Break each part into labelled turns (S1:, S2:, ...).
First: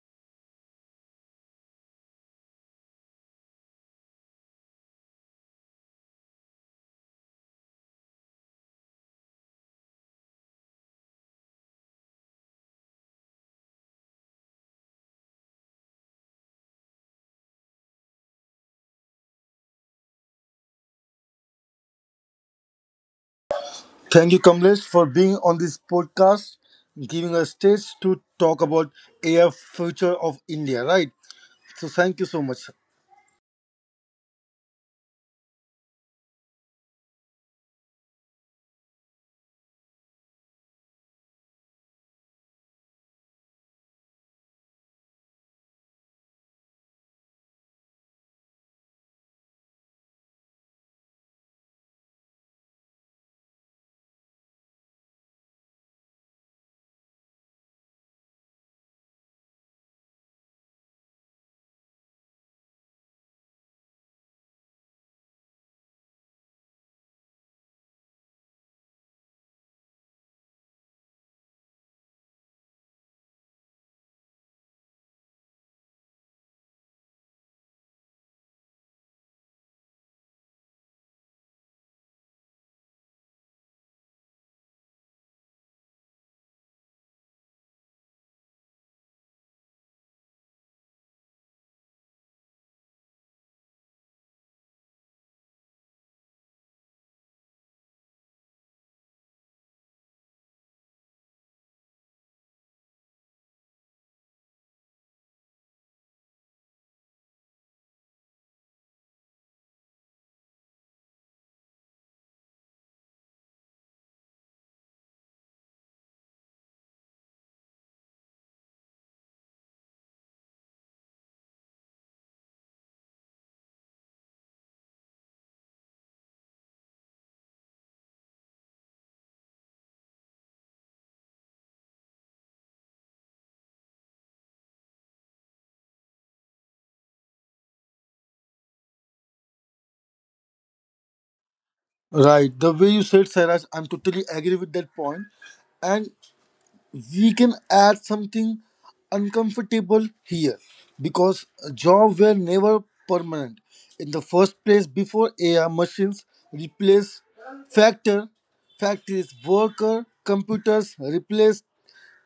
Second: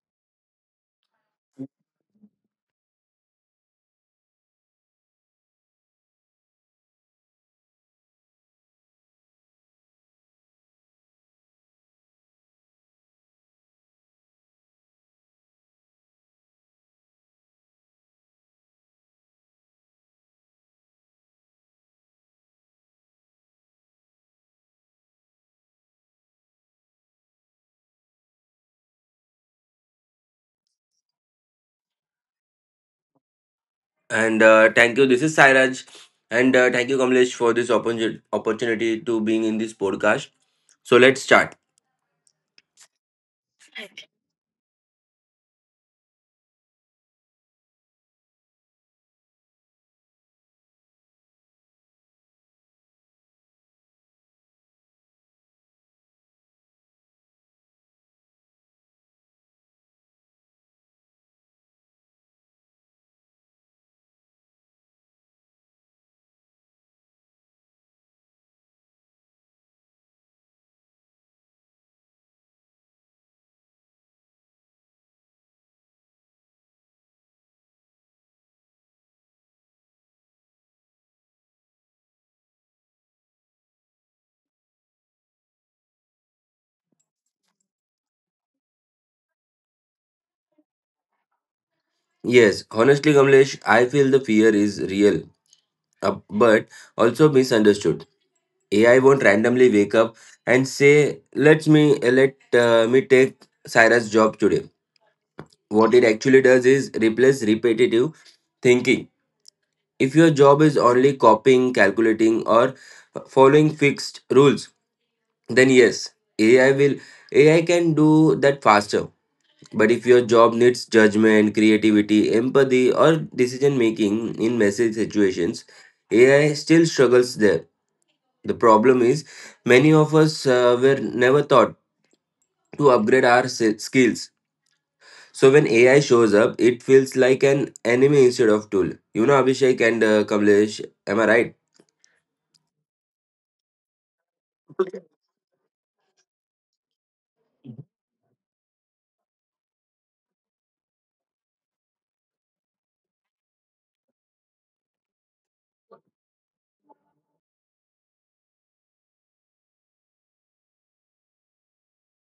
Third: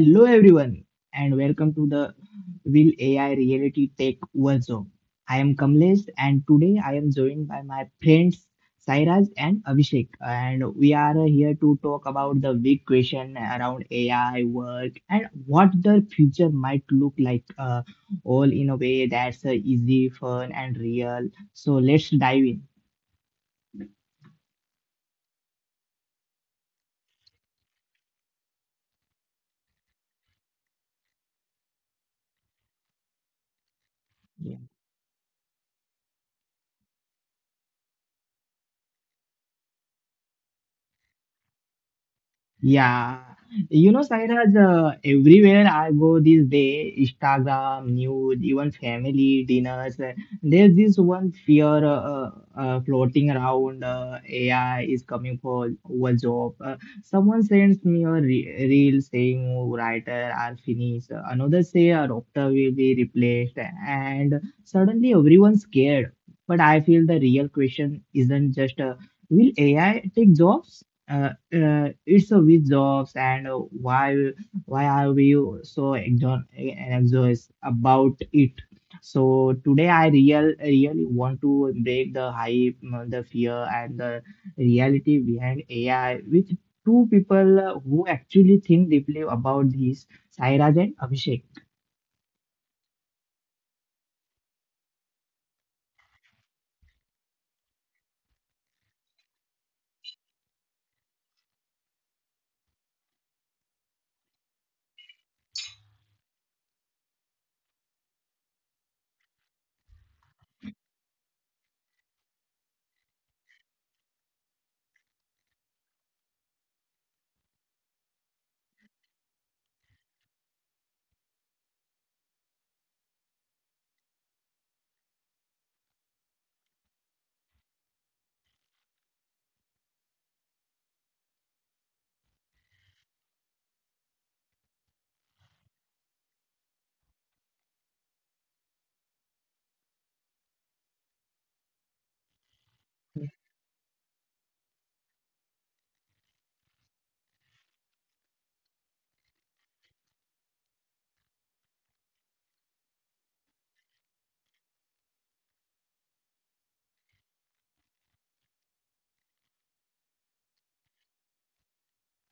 S1: Hello everyone and welcome to the Will AI Reality Tech Workshop. I am Kamlesh and today I am joined by my friends Sairaj and Abhishek, and we are here to talk about the big question around AI work and what the future might look like, all in a way that's easy, fun and real. So let's dive in.
S2: Thank you, Kamlesh, for being on this podcast, giving us stage to talk about AI future of India, right? So thank you so much.
S3: And
S1: Yeah.
S3: thank you. This is Sairaj. And thank you, Kamlesh, for this opportunity to being in this podcast. So let's start.
S1: Yeah, you know, Sairaj, everywhere I go these days, Instagram, news, even family dinners, there's this one fear floating around. AI is coming for our job. Someone sends me a re reel saying, "Oh, writer are finished, another say a doctor will be replaced," and suddenly everyone's scared. But I feel the real question isn't just, will AI take jobs? It's a with jobs, and why are we so anxious about it. So today I really want to break the hype, the fear and the reality behind AI with two people who actually think deeply about this, Sairaj and Abhishek.
S3: Yes, honestly, Kamlesh, I feel the fear is real, but also misunderstood. AI won't randomly wake up and say, "Let me let me take Cyrus' job today." What it actually does is replace repetitive thinking. If your job is only copying, calculating, or following fixed rules, then yes, ai will AI can do that faster. But if your job needs judgment, creativity, empathy, or decision making in messy situations, AI still struggles there. The problem is, many of us were never taught to upgrade our skills, so when AI shows up it feels like an enemy instead of tool. You know, Abhishek and Kamlesh, am I right?
S2: Right, the way you said, Saraj, I'm totally agree with that point. And we can add something uncomfortable here because jobs were never permanent. In the first place, before AI machines replace factor factories, worker computers replace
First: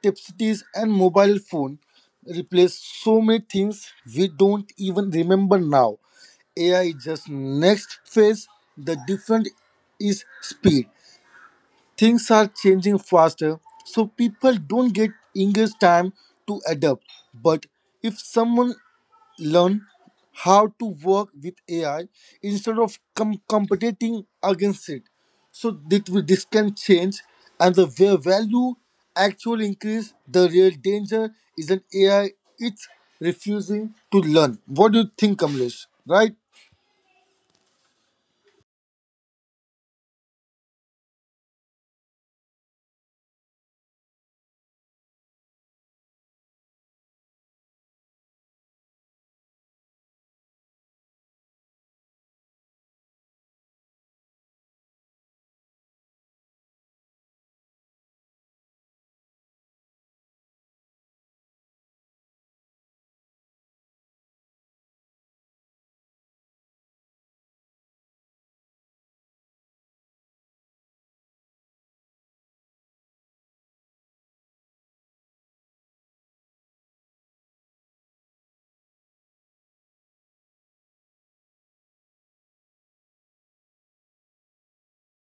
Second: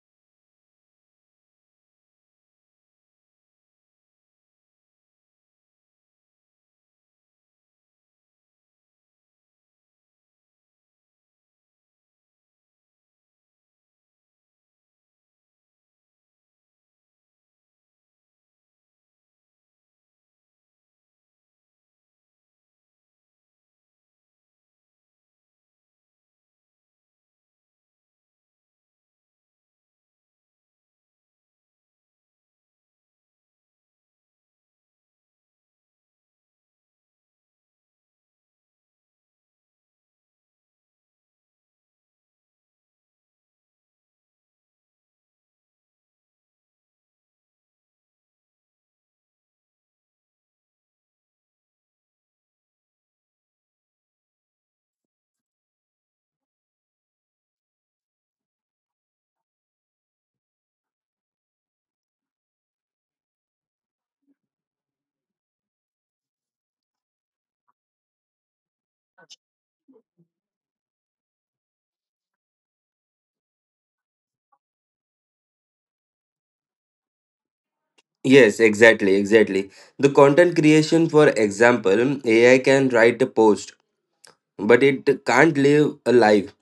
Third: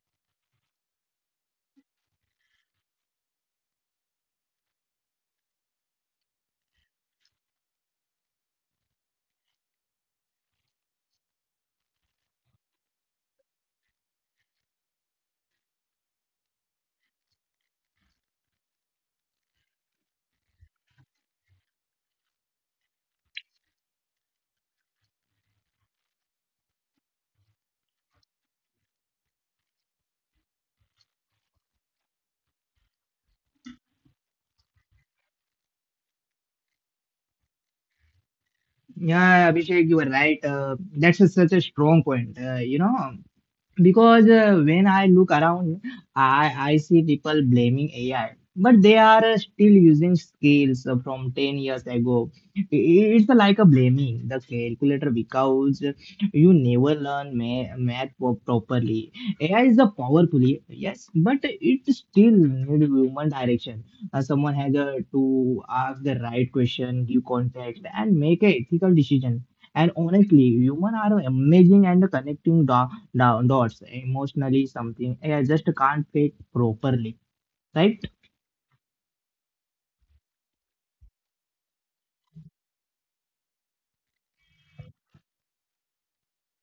S2: tipsities and mobile phone replace so many things we don't even remember now. AI is just next phase. The different is speed. Things are changing faster, so people don't get enough time to adapt. But if someone learn how to work with AI instead of competing against it, so that this can change and the value actually increase. The real danger is an AI it's refusing to learn. What do you think, Kamlesh? Right?
S1: Yeah, Abhishek, you were right. That's such a strong point. You know, because when I look around, I see people blaming AI, but they are still using scales from 10 years ago. It's like a blaming the calculator because you never learn math properly. AI is a powerful, yes, but it still need human direction. Someone has to ask the right question, give context and make a ethical decision. And honestly, humans are amazing and connecting dots, down dots emotionally, something. Yeah, I just can't fit properly, right?
S3: Yes, exactly. The content creation, for example, AI can write a post, but it can't live a life.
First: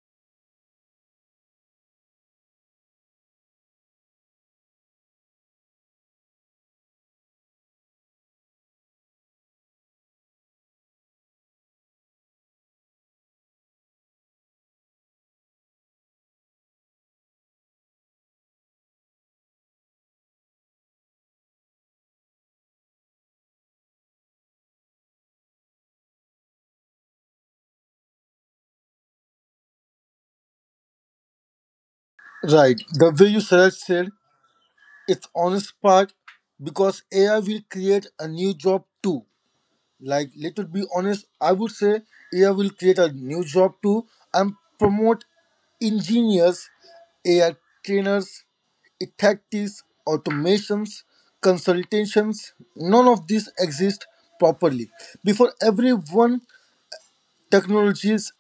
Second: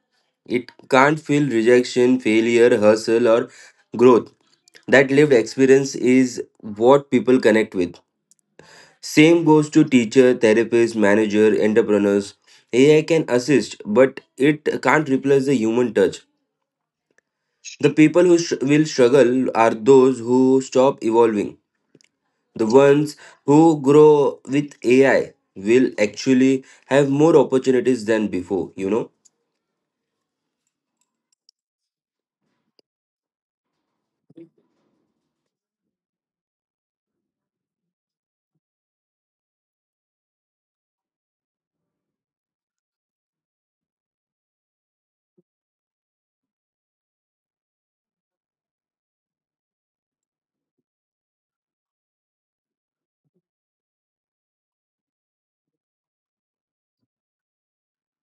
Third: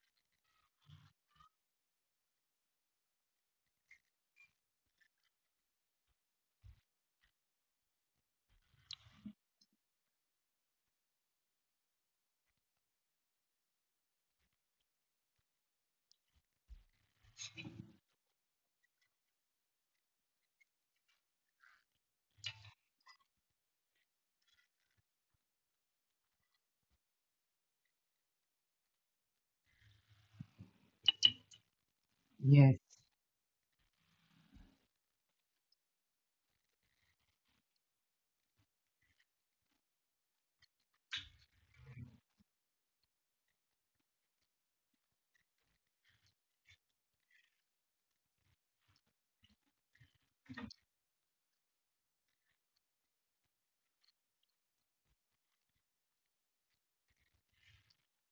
S3: It can't feel rejection, failure, hustle, or growth. That lived experience is what people connect with. Same goes to teacher, therapist, manager, entrepreneurs. AI can assist, but it can't replace the human touch. The people who will struggle are those who stop evolving. The ones who grow with AI will actually have more opportunities than before, you know.
S1: Yes.
S2: Right. The way you said, it's honest part because AI will create a new job too. Like let it be honest, I would say AI will create a new job too and promote engineers, AI trainers, tactics, automations, consultations. None of these exist properly. Before everyone technologies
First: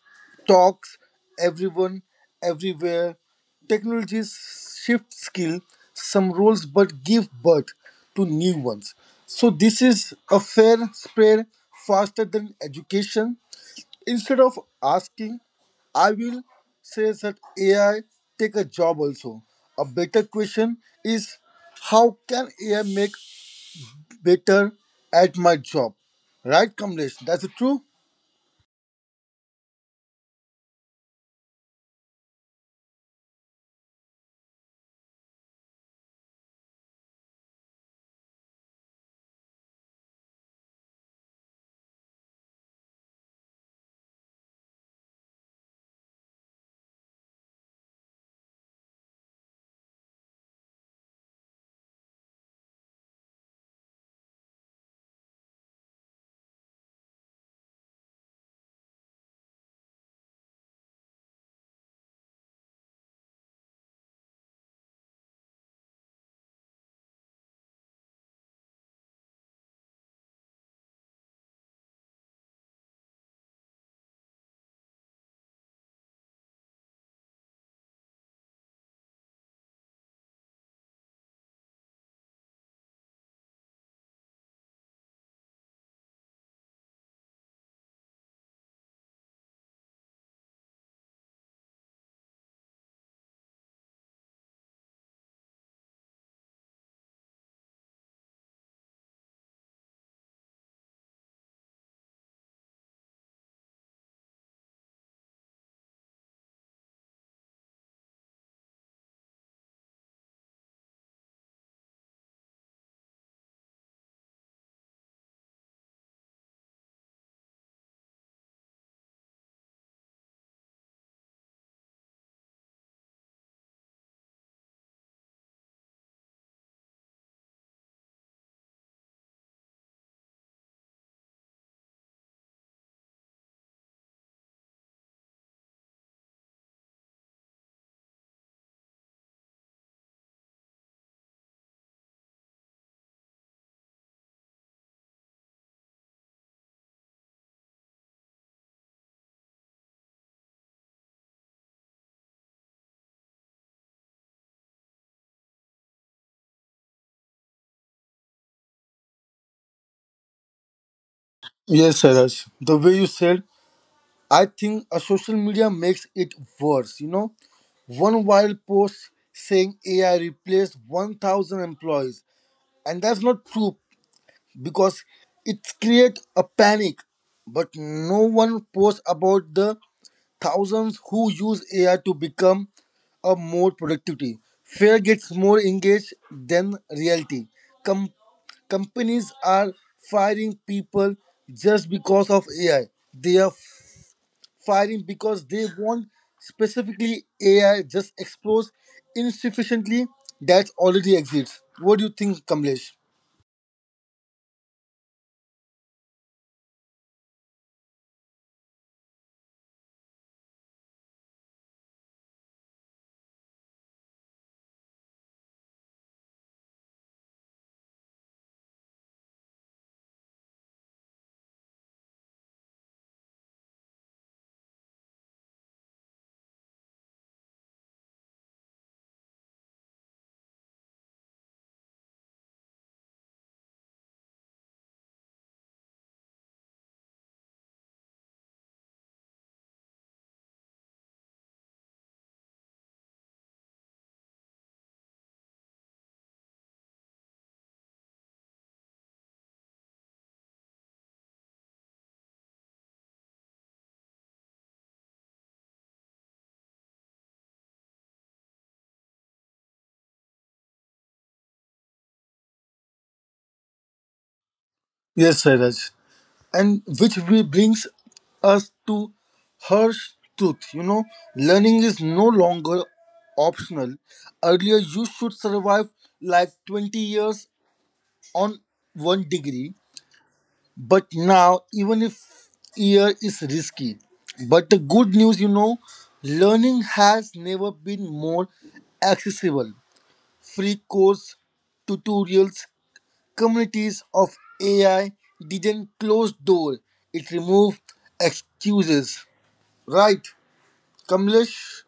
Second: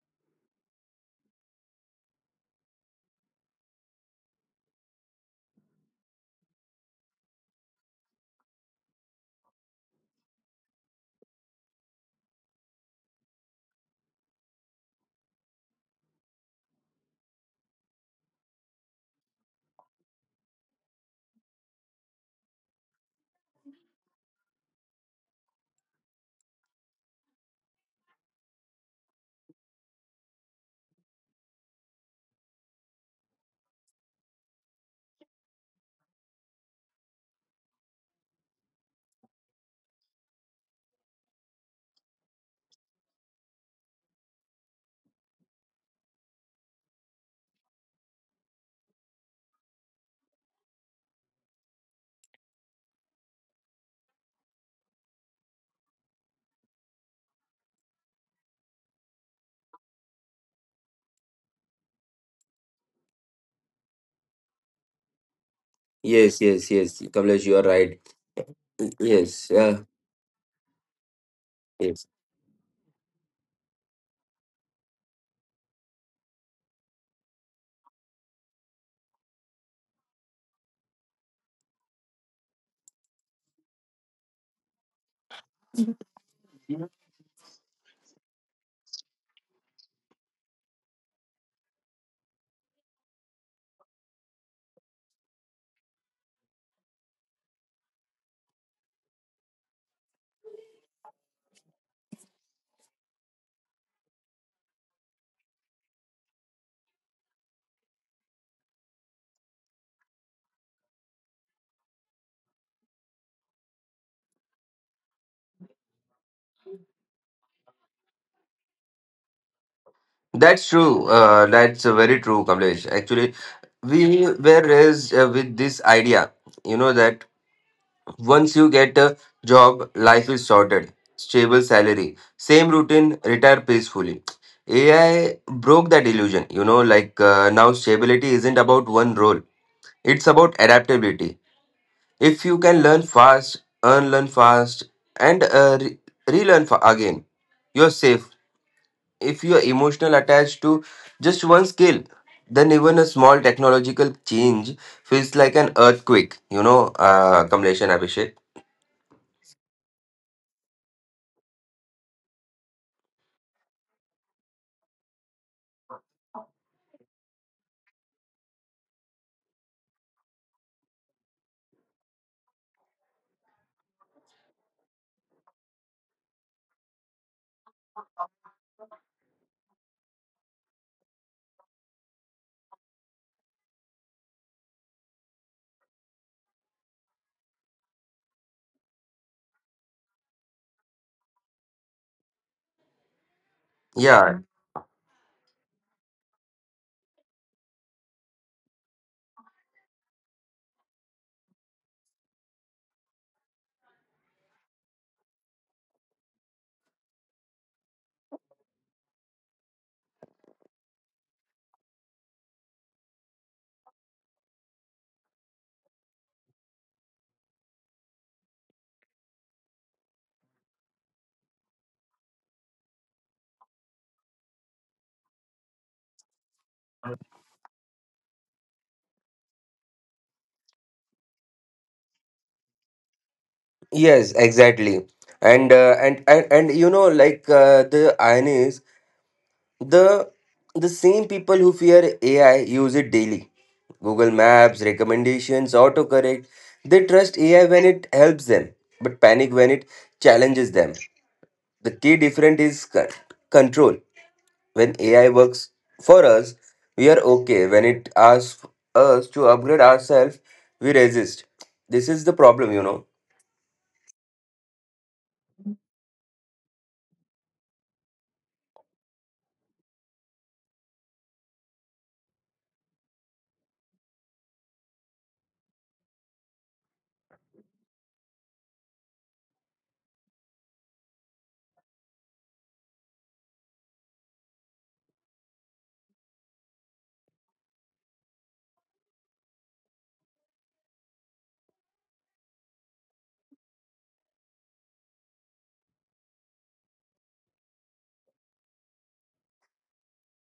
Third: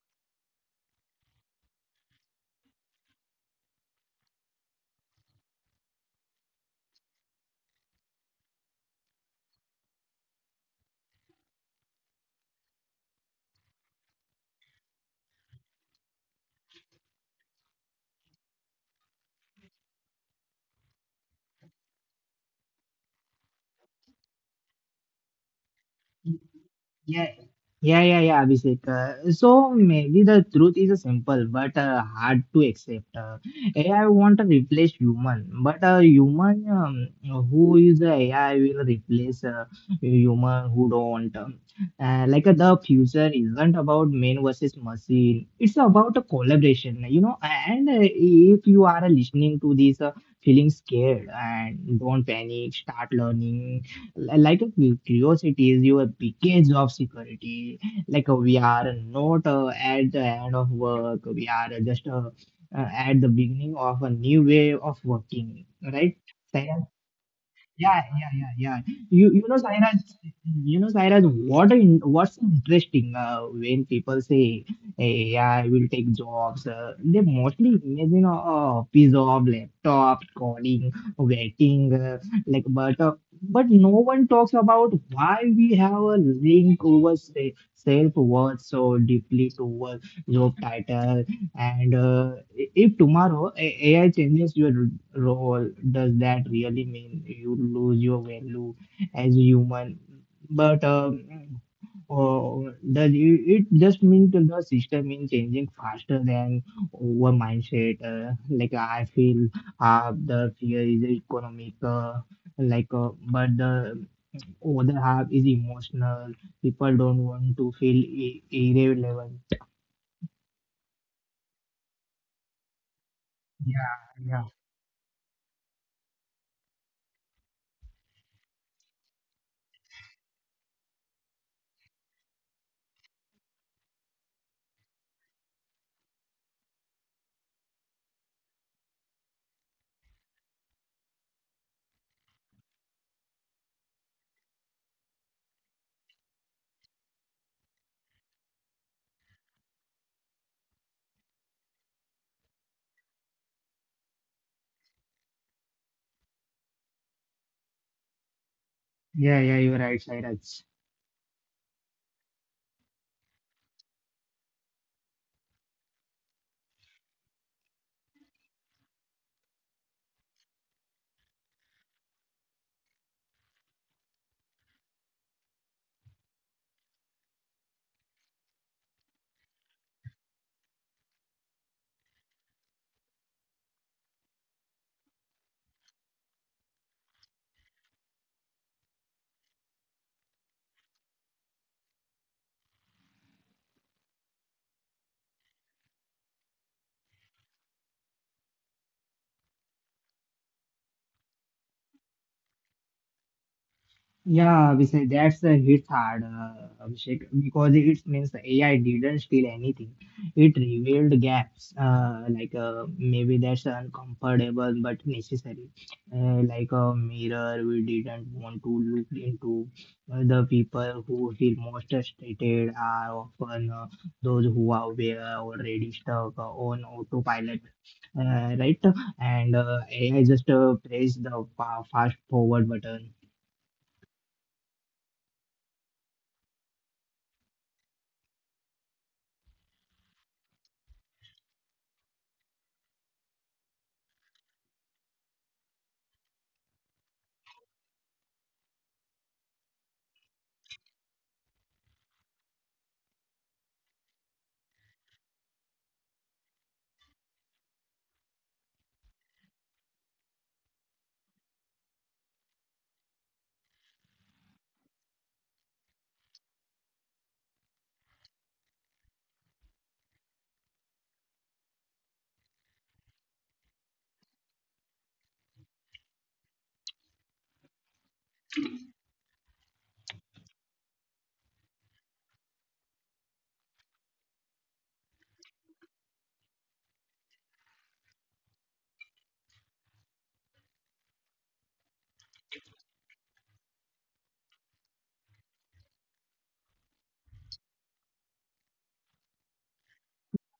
S2: talks everyone, everywhere. Technologies shift skill, some roles but give birth to new ones. So this is a fair spread faster than education. Instead of asking, I will say that AI take a job also. A better question is how can AI make better at my job? Right, Kamlesh? That's
S1: Yeah,
S2: true.
S1: yeah, Abhishek. So maybe the truth is a simple but hard to accept. AI won't replace human, but a human who is a AI will replace a human who don't. Like the future isn't about man versus machine. It's about a collaboration, you know. And if you are listening to this, feeling scared and don't panic, start learning, like a curiosity is your biggest of security. Like we are not at the end of work. We are just at the beginning of a new way of working, right?
S3: Yes, yes, yes, Kamlesh, you are right.
S1: Yeah. You
S3: Yes,
S1: you know,
S3: yeah,
S1: Sairaj, you know, Sairaj,
S3: yes.
S1: what's interesting when people say, "Hey, AI will take jobs," they mostly imagine a piece of laptop, calling, waiting, like but no one talks about why we have a link over self worth so deeply to a job title. And if tomorrow AI changes your role, does that really mean you lose your value as a human? But Or does it just mean that the system is changing faster than our mindset? Like I feel half the fear is economic, like but the other half is emotional. People don't want to feel irrelevant.
S3: That's true. That's very true, Kamlesh. Actually, we
S1: Yeah.
S3: were raised with this idea, you know, that once you get a job, life is sorted, stable salary, same routine, retire peacefully. AI broke that illusion, you know, like now stability isn't about one role, it's about adaptability. If you can learn fast, unlearn fast, and relearn again, you're safe. If you're emotional attached to just one skill, then even a small technological change feels like an earthquake. You know, Kamlesh and Abhishek.
S1: Yeah, yeah, you're right, Sairaj.
S2: Yes, Saraj. The way you said, I think a social media makes it worse. You know, one viral post saying AI replaced 1,000 employees, and that's not true because it creates a panic. But no one posts about the thousands who use AI to become a more productivity. Fear gets more engaged than reality. Com- Companies are firing people just because of AI. They are firing because
S3: Yeah.
S2: they want specifically AI just explores insufficiently that already exists. What do you think, Kamlesh?
S1: Yeah, Abhishek, that's the hit hard, Abhishek, because it means the AI didn't steal anything. It revealed gaps. Like maybe that's uncomfortable but necessary, like a mirror we didn't want to look into. The people who feel most frustrated are often those who are aware already stuck on autopilot, right? And AI just press the fast forward button.
S3: Yes, exactly. And you know, like the irony is the the same people who fear AI use it daily: Google Maps recommendations, autocorrect. They trust AI when it helps them, but panic when it challenges them. The key difference is control. When AI works for us, we are okay. When it asks us to upgrade ourselves, we resist. This is the problem, you know.
S2: Yes, Sairaj. And which we brings us to harsh truth, you know. Learning is no longer optional. Earlier you should survive like 20 years on one degree, but now even if year is risky. But the good news, you know, learning has never been more accessible: free course, tutorials, communities of AI didn't close door, it removed excuses. Right, Kamlesh?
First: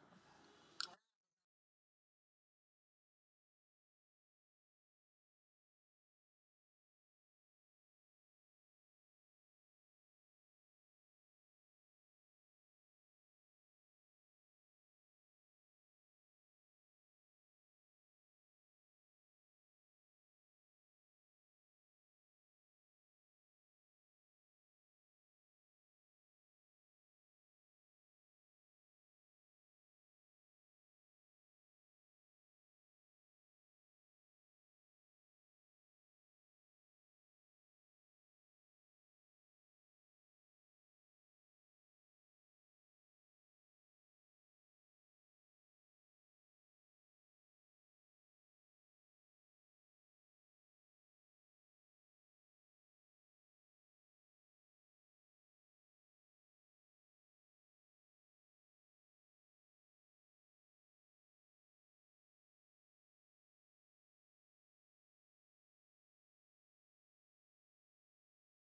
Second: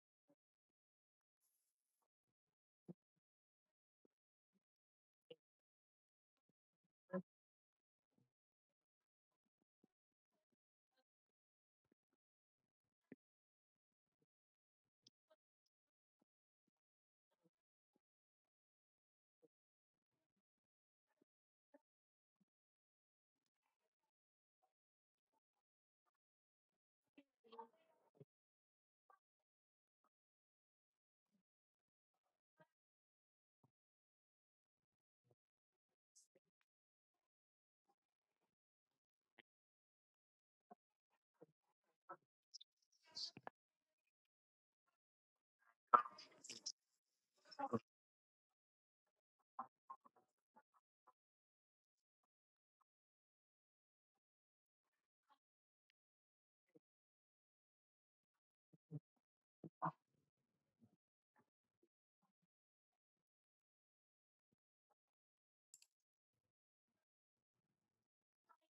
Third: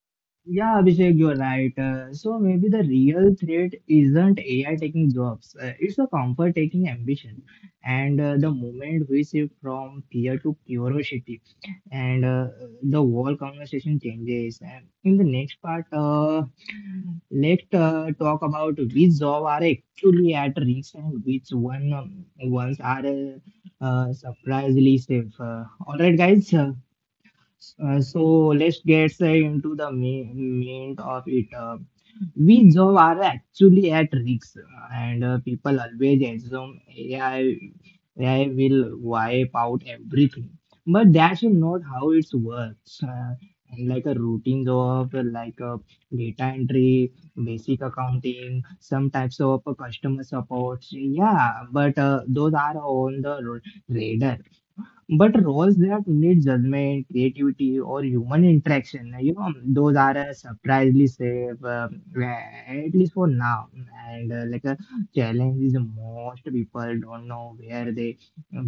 S1: Yeah, Abhishek, you're right. So maybe the real threat isn't AI taking jobs. It's a comfort taking ambition. And the moment we shift from fear to curiosity, and the whole conversation changes. And in the next part, let's talk about which job are actually at risk and which ones are surprisingly safe. All right, guys. So let's get into the main of it. We job are actually at risk, and people always assume AI will wipe out everything, but that's not how it works. Like a routine job, like a data entry, basic accounting, some types of customer support. Yeah, but those are on the radar. But roles that need judgment, creativity, or human interaction, like, you know, those are surprisingly safe, at least for now. And like a challenge is most people don't know where they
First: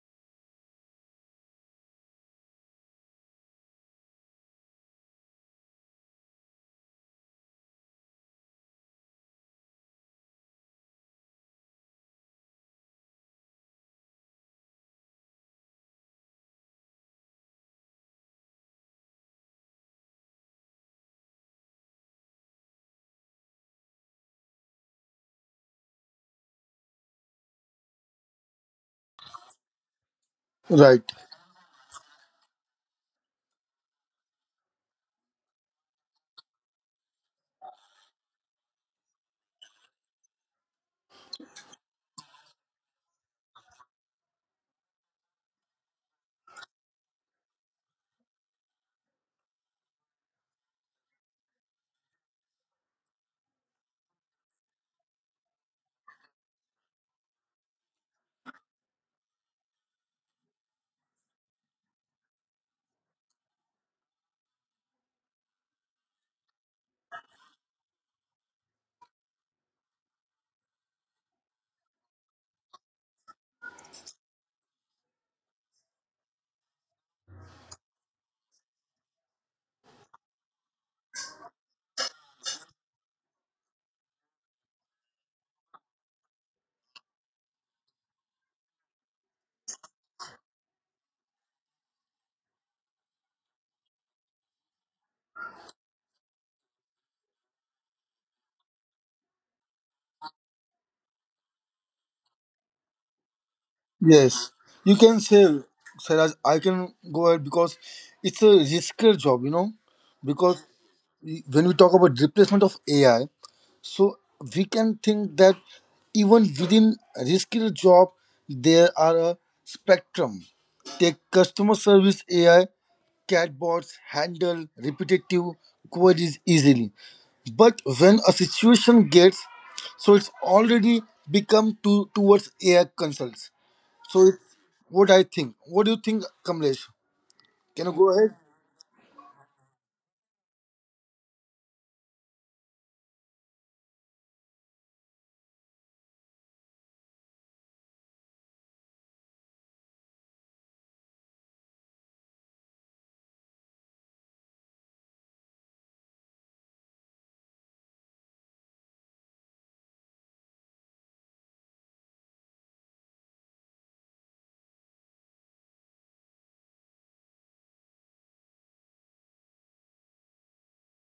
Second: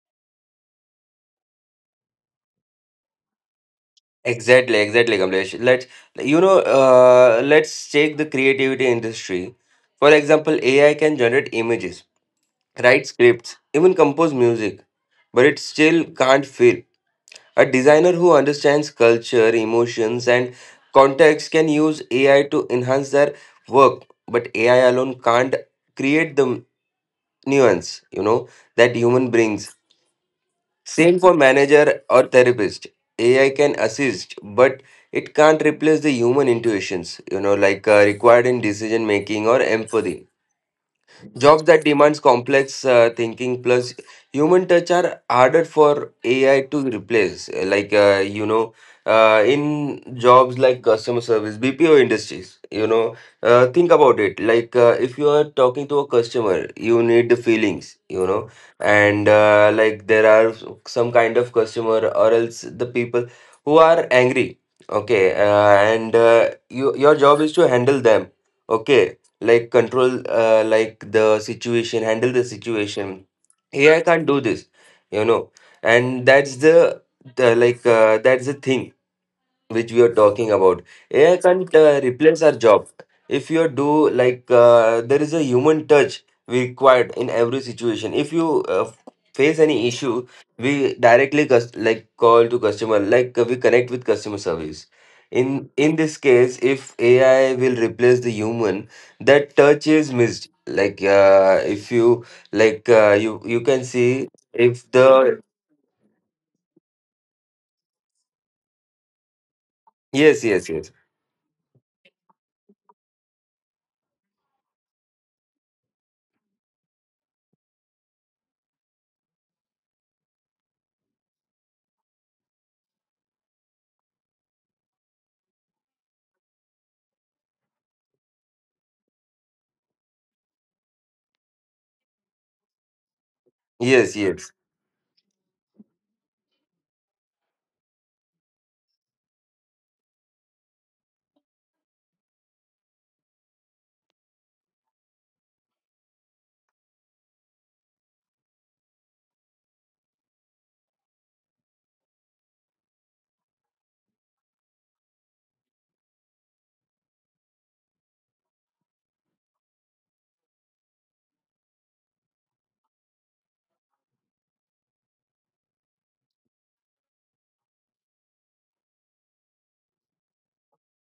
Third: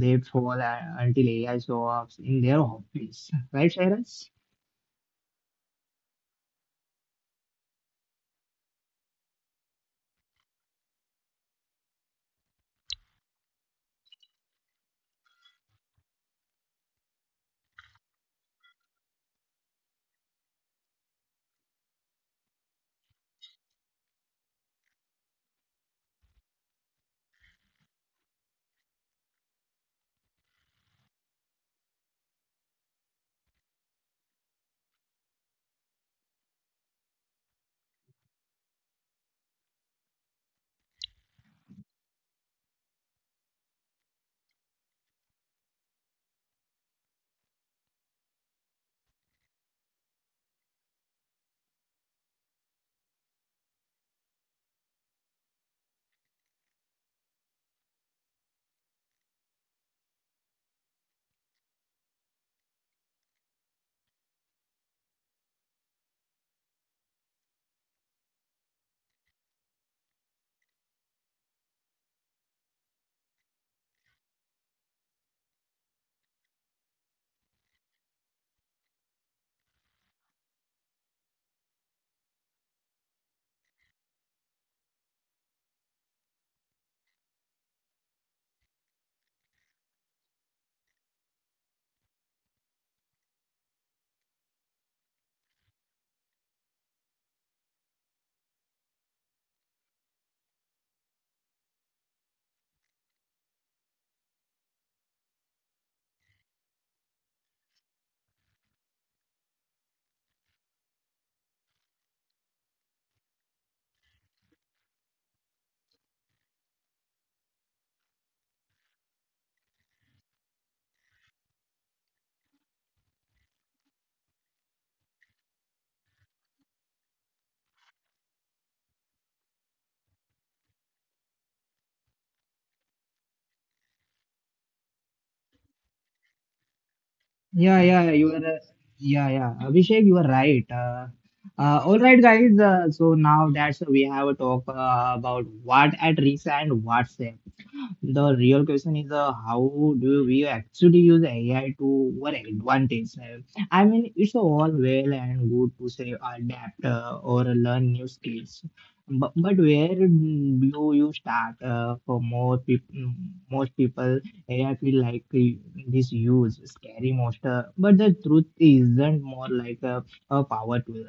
S1: they fall until AI shows up in their office, right, Cyrus?
S3: Exactly, Kamlesh. Let's take the creativity industry. For example, AI can generate images, write scripts, even compose music, but it still can't feel. A designer who understands culture, emotions, and context can use AI to enhance their work, but AI alone can't create the nuance, you know, that human brings.
S2: Right.
S3: Same for manager or therapist. AI can assist, but it can't replace the human intuitions, you know, like required in decision making or empathy. Jobs that demands complex thinking plus human touch are harder for AI to replace. Like you know, in jobs like customer service, BPO industries, you know, think about it. Like if you are talking to a customer, you need the feelings, you know, and like there are some kind of customer or else the people who are angry. Okay, and you, your job is to handle them. Okay, like control like the situation handle the situation. AI can't do this, you know. And that's the thing which we are talking about. AI can't replace our job. If you do, like there is a human touch required in every situation. If you face any issue, we directly like call to customer, like we connect with customer service. In in this case, if AI will replace the human, that touch is missed. Like if you, like you you can see
S2: Yes. You
S3: if the
S2: can say, Saraj, I can go ahead because it's a riskier job, you know.
S3: yes,
S2: Because
S3: yes, yes,
S2: when we talk about replacement of AI, so we can think that even within a skilled job, there are a spectrum. Take customer service AI, chatbots handle repetitive queries easily. But when a situation gets, so it's already become to towards AI consults.
S3: yes,
S2: So it's
S3: yes.
S2: what I think. What do you think, Kamlesh?
S1: Yeah,
S2: Can you go
S1: yeah, you
S2: ahead?
S1: are. Yeah, yeah, Abhishek, you are right. All right, guys. So now that's we have a talk about what at risk and what's safe. The real question is, how do we actually use AI to our advantage? I mean, it's all well and good to say adapt or learn new skills, but where do you start? Most people, AI feel like this use scary monster, but the truth isn't more like a power tool.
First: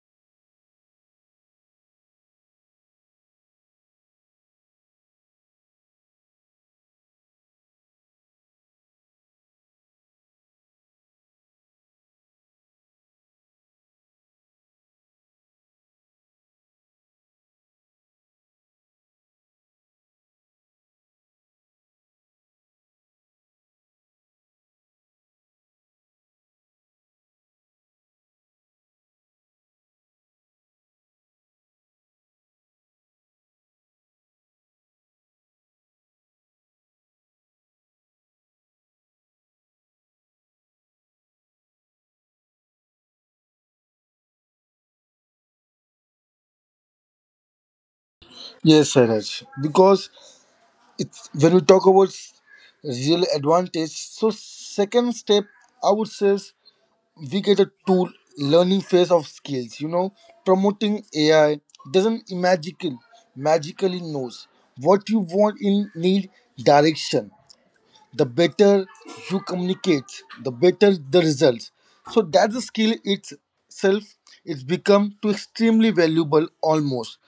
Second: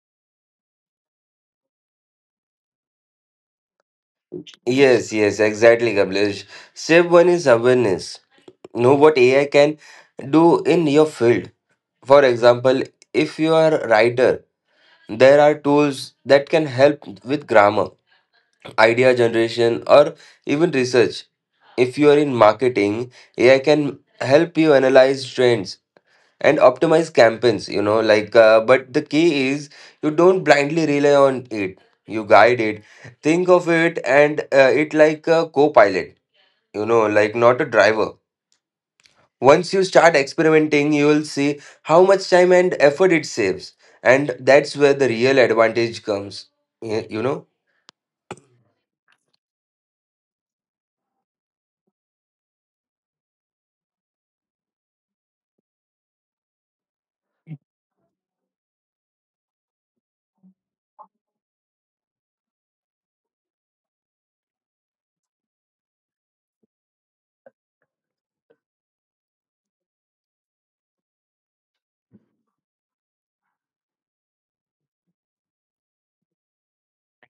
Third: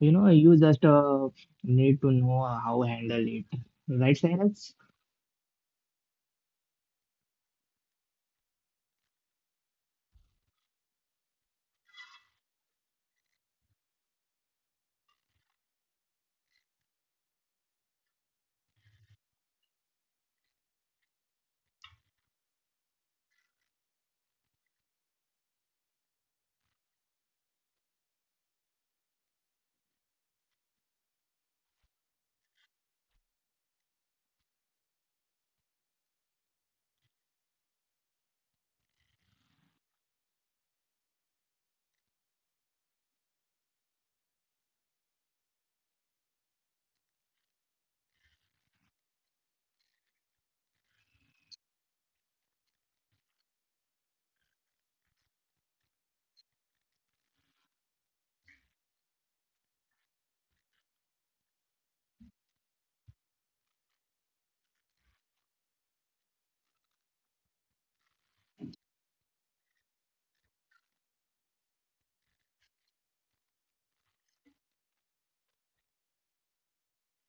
S1: You know, you just need to know how handle it, right, Cyrus?
S3: Yes, yes, exactly, Kamlesh. Step one is awareness. Know what AI can do in your field. For example, if you are a writer, there are tools that can help with grammar, idea generation, or even research. If you are in marketing, AI can help you analyze trends and optimize campaigns, you know, like, but the key is, you don't blindly rely on it, you guide it. Think of it like a co pilot, you know, like not a driver. Once you start experimenting, you will see how much time and effort it saves. And that's where the real advantage comes, y- you know?
S2: Yes, Sairaj. Because it's when we talk about real advantage, so second step I would say is we get a tool learning phase of skills, you know, promoting AI. Doesn't magically knows what you want in need direction. The better you communicate, the better the results. So that's a skill itself. It's become to extremely valuable, almost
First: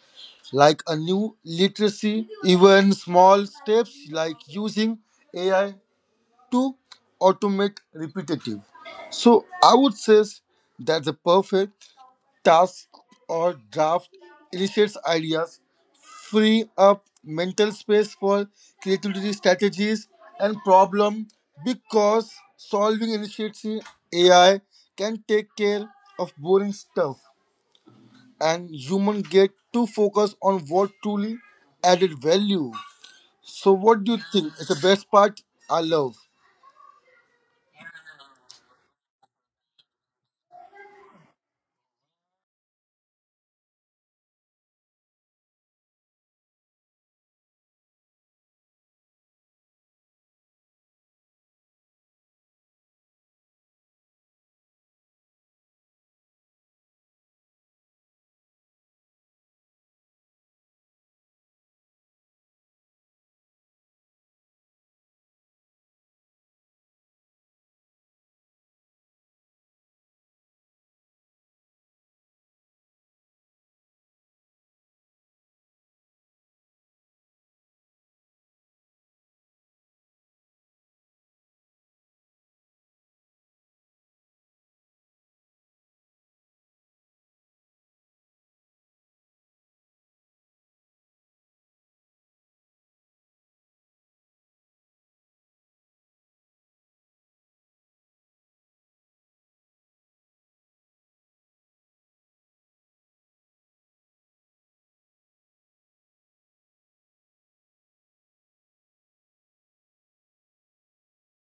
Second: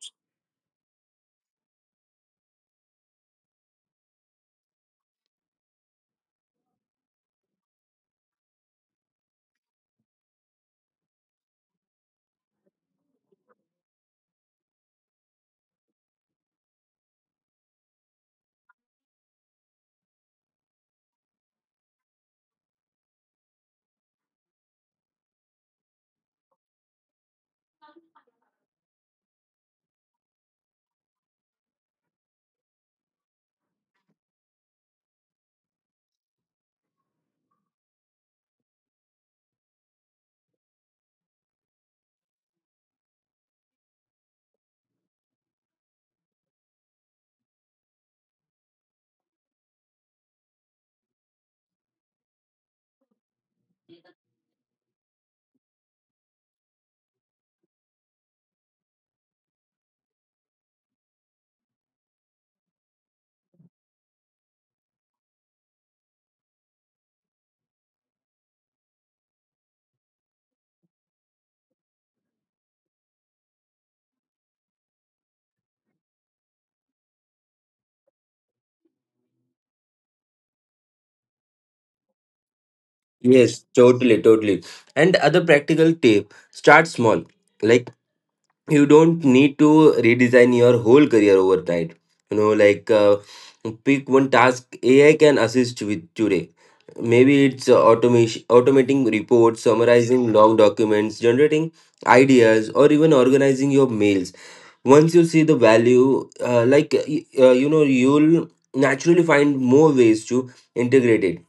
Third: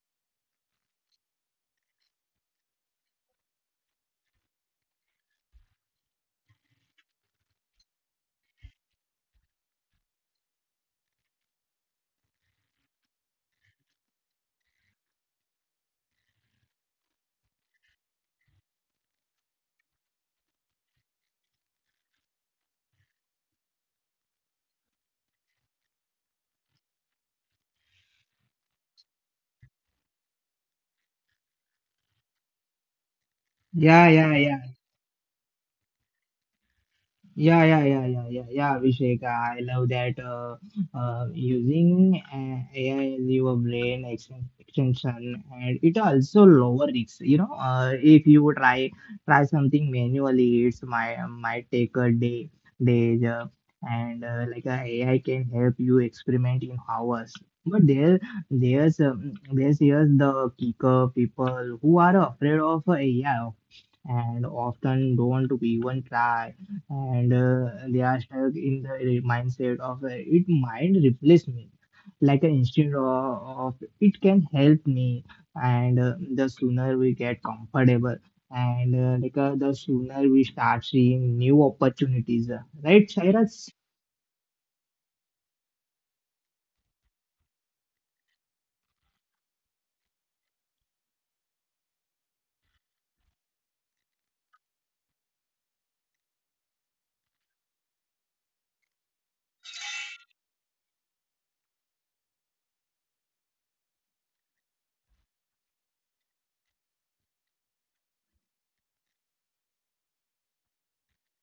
S2: like a new literacy. Even small steps like using AI to automate repetitive, so I would say that the perfect task or draft illustrates ideas, free up mental space for creativity strategies and problem, because solving initiates in AI can take care of boring stuff and human get to focus on what truly added value. So what
S1: Yeah,
S2: do you
S1: yeah,
S2: think
S1: yeah.
S2: is the best part? I love.
S1: Yeah, Abhishek. I love that, using AI as your brain extension, and it also lower risks. You know, if you try something manually, it's might take a day days, and like AI can help you experiment in hours. But there, there's Here's the kicker: people who are afraid of AI and often don't even try, and they are stuck in the mindset of, it might replace me, like an instinct of it can help me. And the sooner we get comfortable, and like the sooner we start seeing new opportunities, right,
S3: Yes,
S1: Cyrus?
S3: totally, totally. And other practical tip, start small. Like, you don't need to redesign your whole career overnight. You know, like, pick one task AI can assist with today. Maybe it's automating reports, summarizing long documents, generating ideas, or even organizing your mails. Once you see the value, you know, you'll naturally find more ways to integrate it.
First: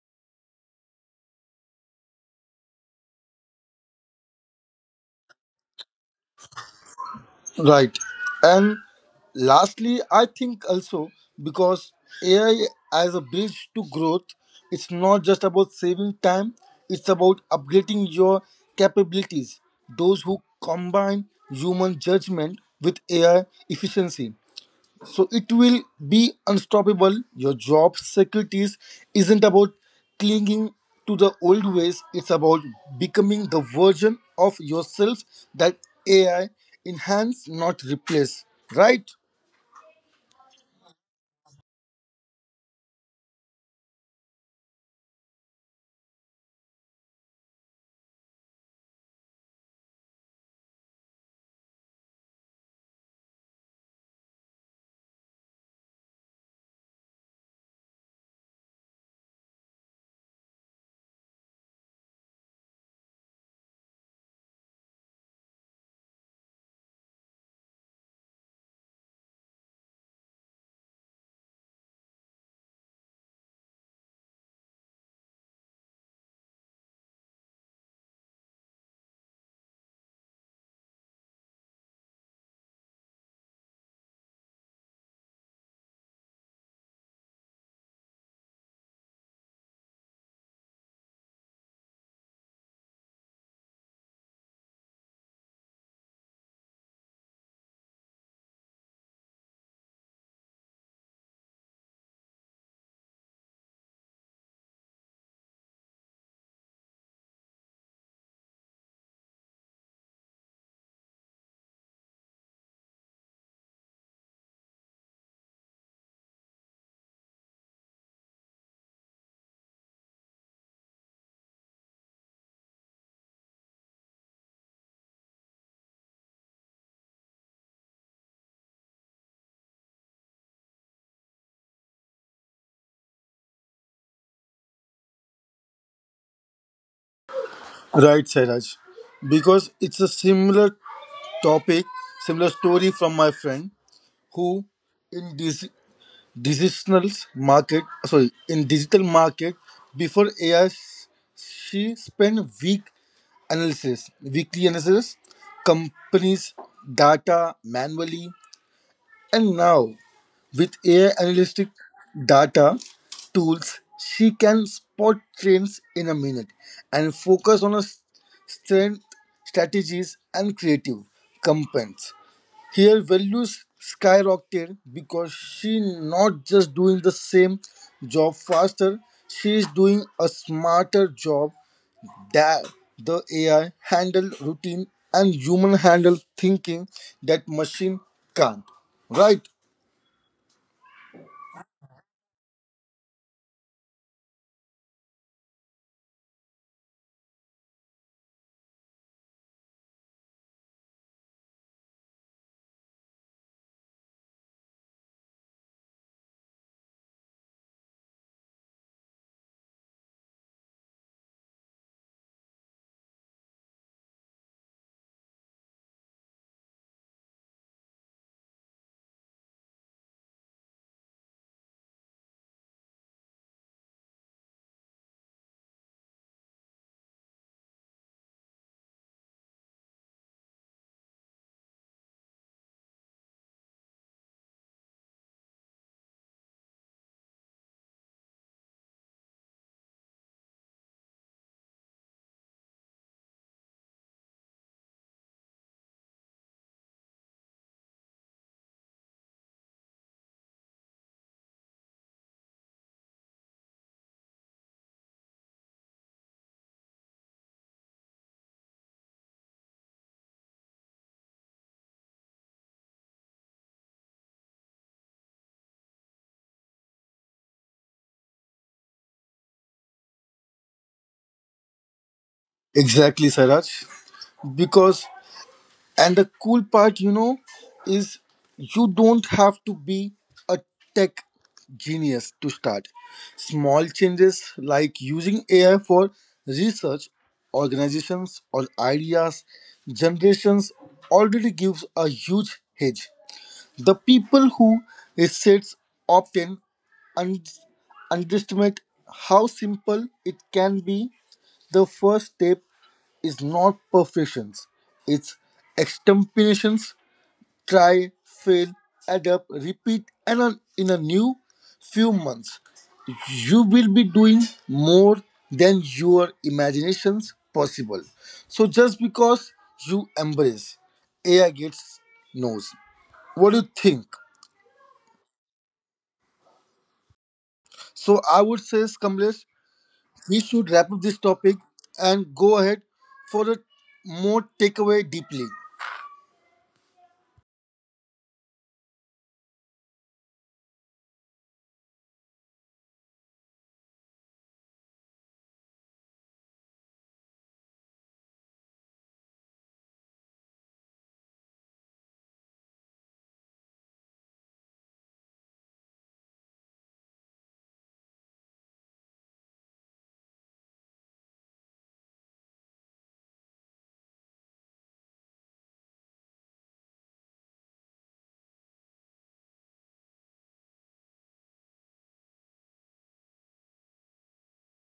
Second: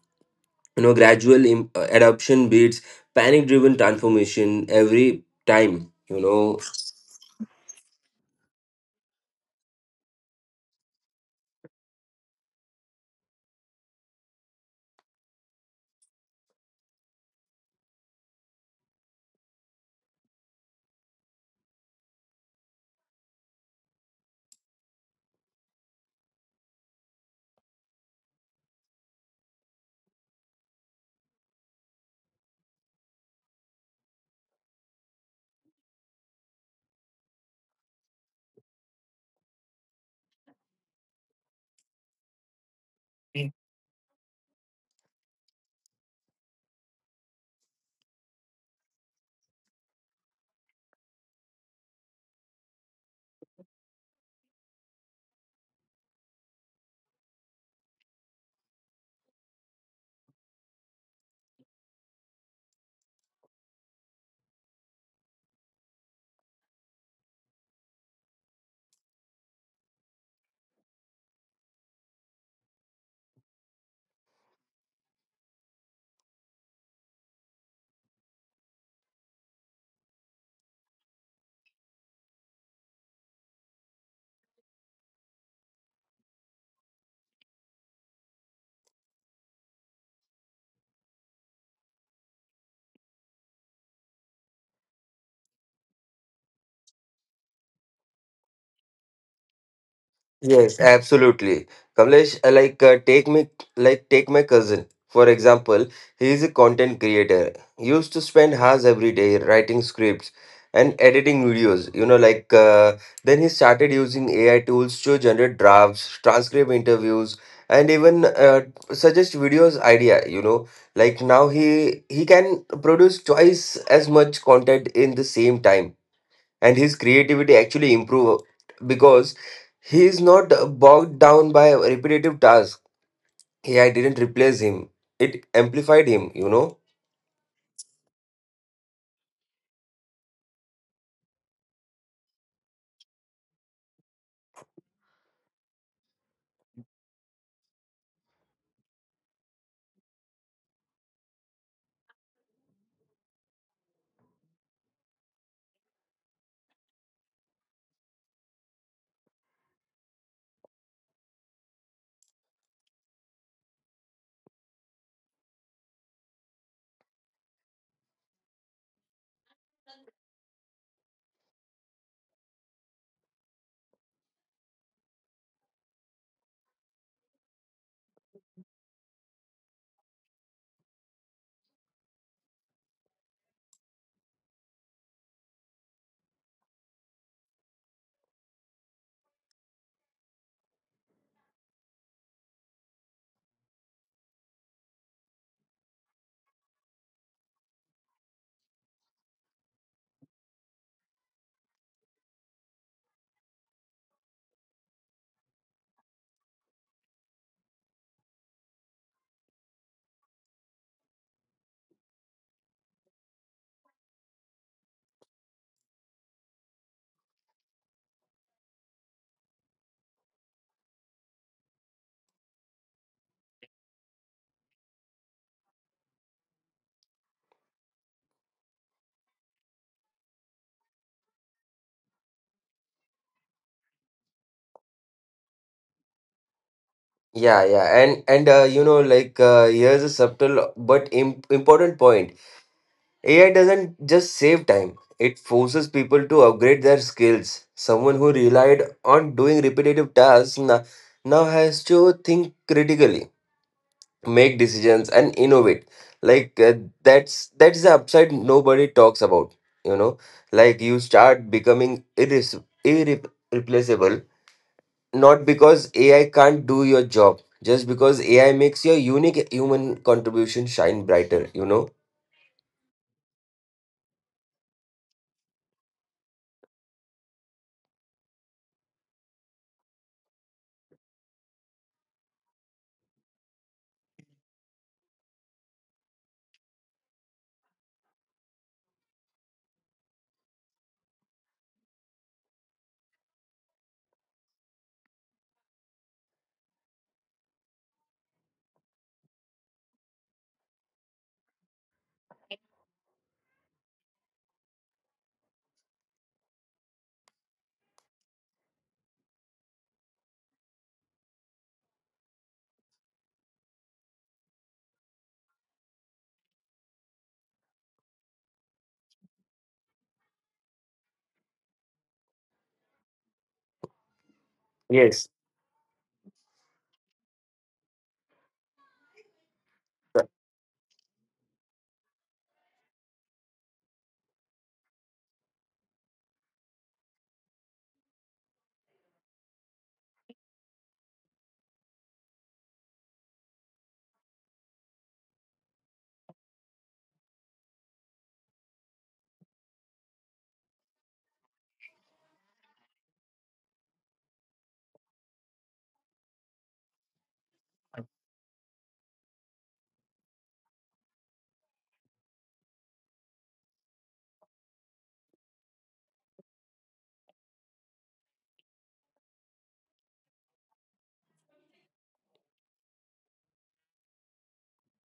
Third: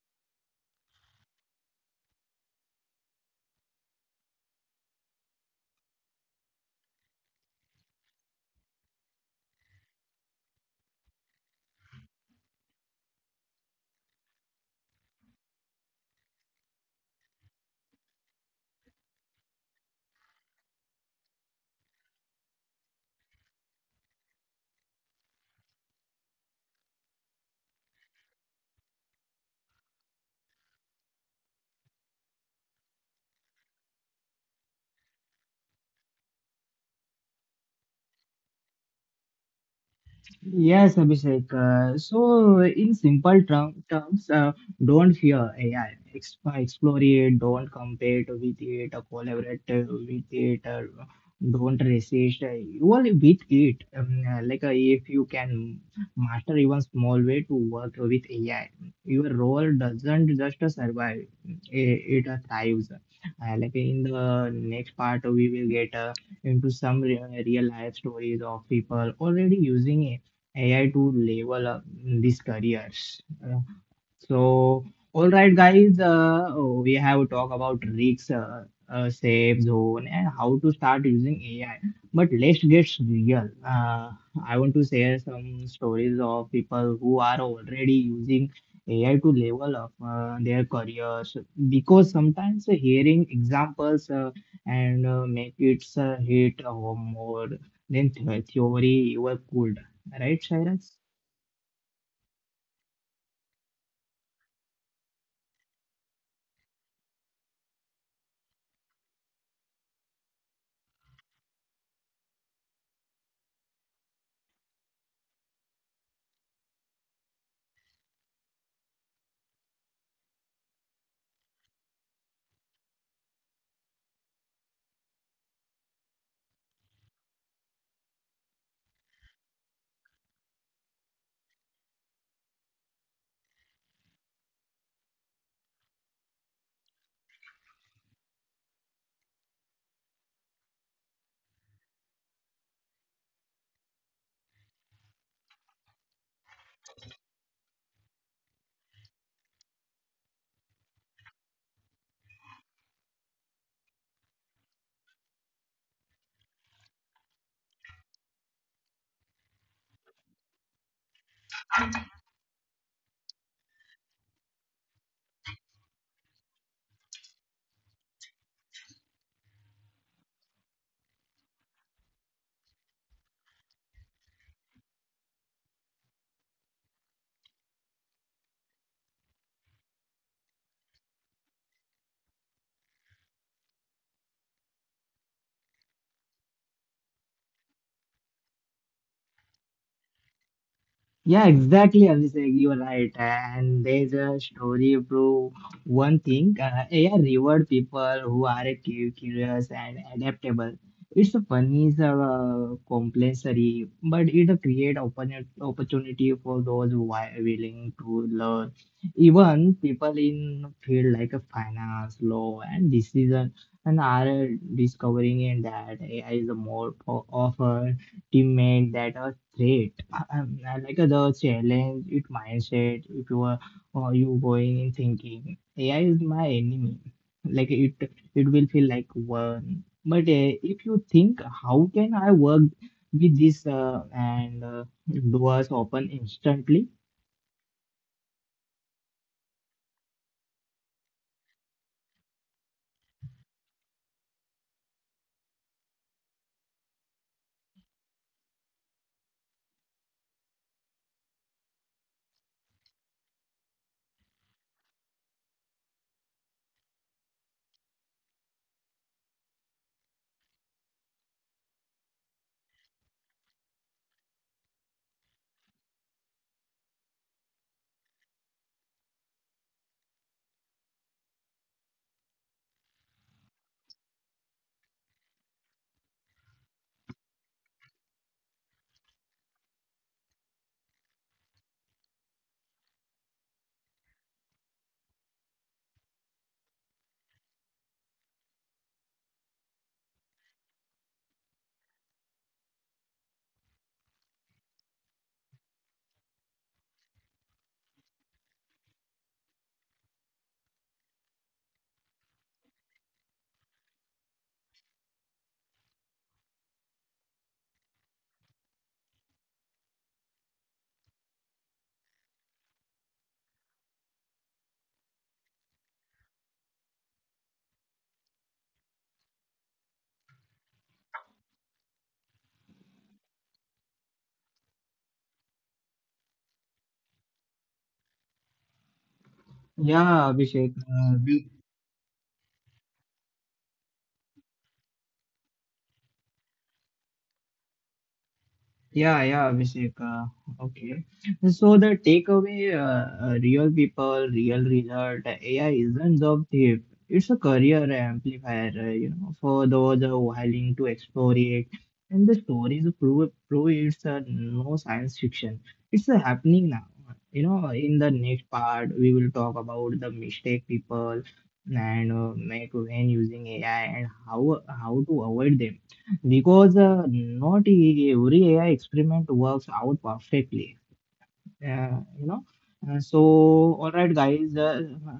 S3: You know, gradual adoption beats panic-driven transformation every time. You know,
S2: Right. And lastly, I think also because AI as a bridge to growth, it's not just about saving time, it's about upgrading your capabilities. Those who combine human judgment with AI efficiency, so it will be unstoppable. Your job security isn't about clinging to the old ways, it's about becoming the version of yourself that AI enhance, not replace. Right?
S1: Yes, Abhishek. So, in simple terms, don't fear AI. Ex Explore it. Don't compete with it. Collaborate with it. Don't resist. You will with it. Like if you can master even small way to work with AI, your role doesn't just survive. It thrives. Like in the next part, we will get into some re real life stories of people already using it AI to level up these careers. So, all right, guys, we have talked about risks, safe zone, and how to start using AI. But let's get real. I want to share some stories of people who are already using AI to level up their careers, because sometimes hearing examples, and make it hit home more than the theory you could. Right,
S3: yes,
S1: Cyrus?
S3: absolutely. Kamlesh, like take me like take my cousin for example. He is a content creator. He used to spend hours every day writing scripts and editing videos. You know, like then he started using AI tools to generate drafts, transcribe interviews, and even suggest videos idea. You know, like now he can produce twice as much content in the same time and his creativity actually improved because he is not bogged down by repetitive tasks. AI didn't replace him; it amplified him. You know.
S2: Right, Sairaj. Because it's a similar topic, similar story from my friend who in this digital market, sorry, in digital market, before AI, she spent week analysis, weekly analysis companies data manually, and now with AI analytic data tools, she can spot trends in a minute and focus on her strength strategies and creative campaigns. Here values skyrocketed because she not just doing the same job faster, she is doing a smarter job. That the AI handle routine and human handle thinking that machine can't. Right?
S1: Yeah, exactly, Abhishek, you are right. And there's a story prove one thing. AI reward people who are curious and adaptable. It's a funny, it's compulsory, but it create opportunity for those who are willing to learn. Even people in field like a finance, law, and decision, and are discovering in that AI is a more of a teammate that Great. I like the challenge, it mindset, if you are or you going in thinking AI is my enemy. Like it will feel like one. But if you think how can I work with this, and doors open instantly?
S3: Yeah, yeah, and You know, like here's a subtle but im important point. AI doesn't just save time; it forces people to upgrade their skills. Someone who relied on doing repetitive tasks now has to think critically, make decisions, and innovate. Like that's the upside nobody talks about, you know, like you start becoming irreplaceable, not because AI can't do your job, just because AI makes your unique human contribution shine brighter, you know.
S2: Exactly, Saraj. Because, and the cool part, you know, is you don't have to be a tech genius to start. Small changes like using AI for research, organizations or ideas, generations already gives a huge hedge. The people who research often un- underestimate how simple it can be. The first step is not perfections, it's extemporations: try, fail, adapt, repeat, and in a new few months, you will be doing more than your imaginations possible. So just because you embrace, AI gets knows. What do you think?
S3: Yes.
S2: So I would say, Kamlesh,
S1: Yeah,
S2: we
S1: Abhishek.
S2: should wrap up
S1: Uh,
S2: this topic and go ahead for a more takeaway deeply.
S1: Yeah, yeah, Abhishek. Okay. So the takeaway, real people, real result, AI isn't job thief. It's a career amplifier, you know, for those who are willing to explore it. And the stories prove it's no science fiction. It's happening now. You know, in the next part, we will talk about the mistake people and make when using AI and how to avoid them, because not every AI experiment works out perfectly. You know. So, all right, guys.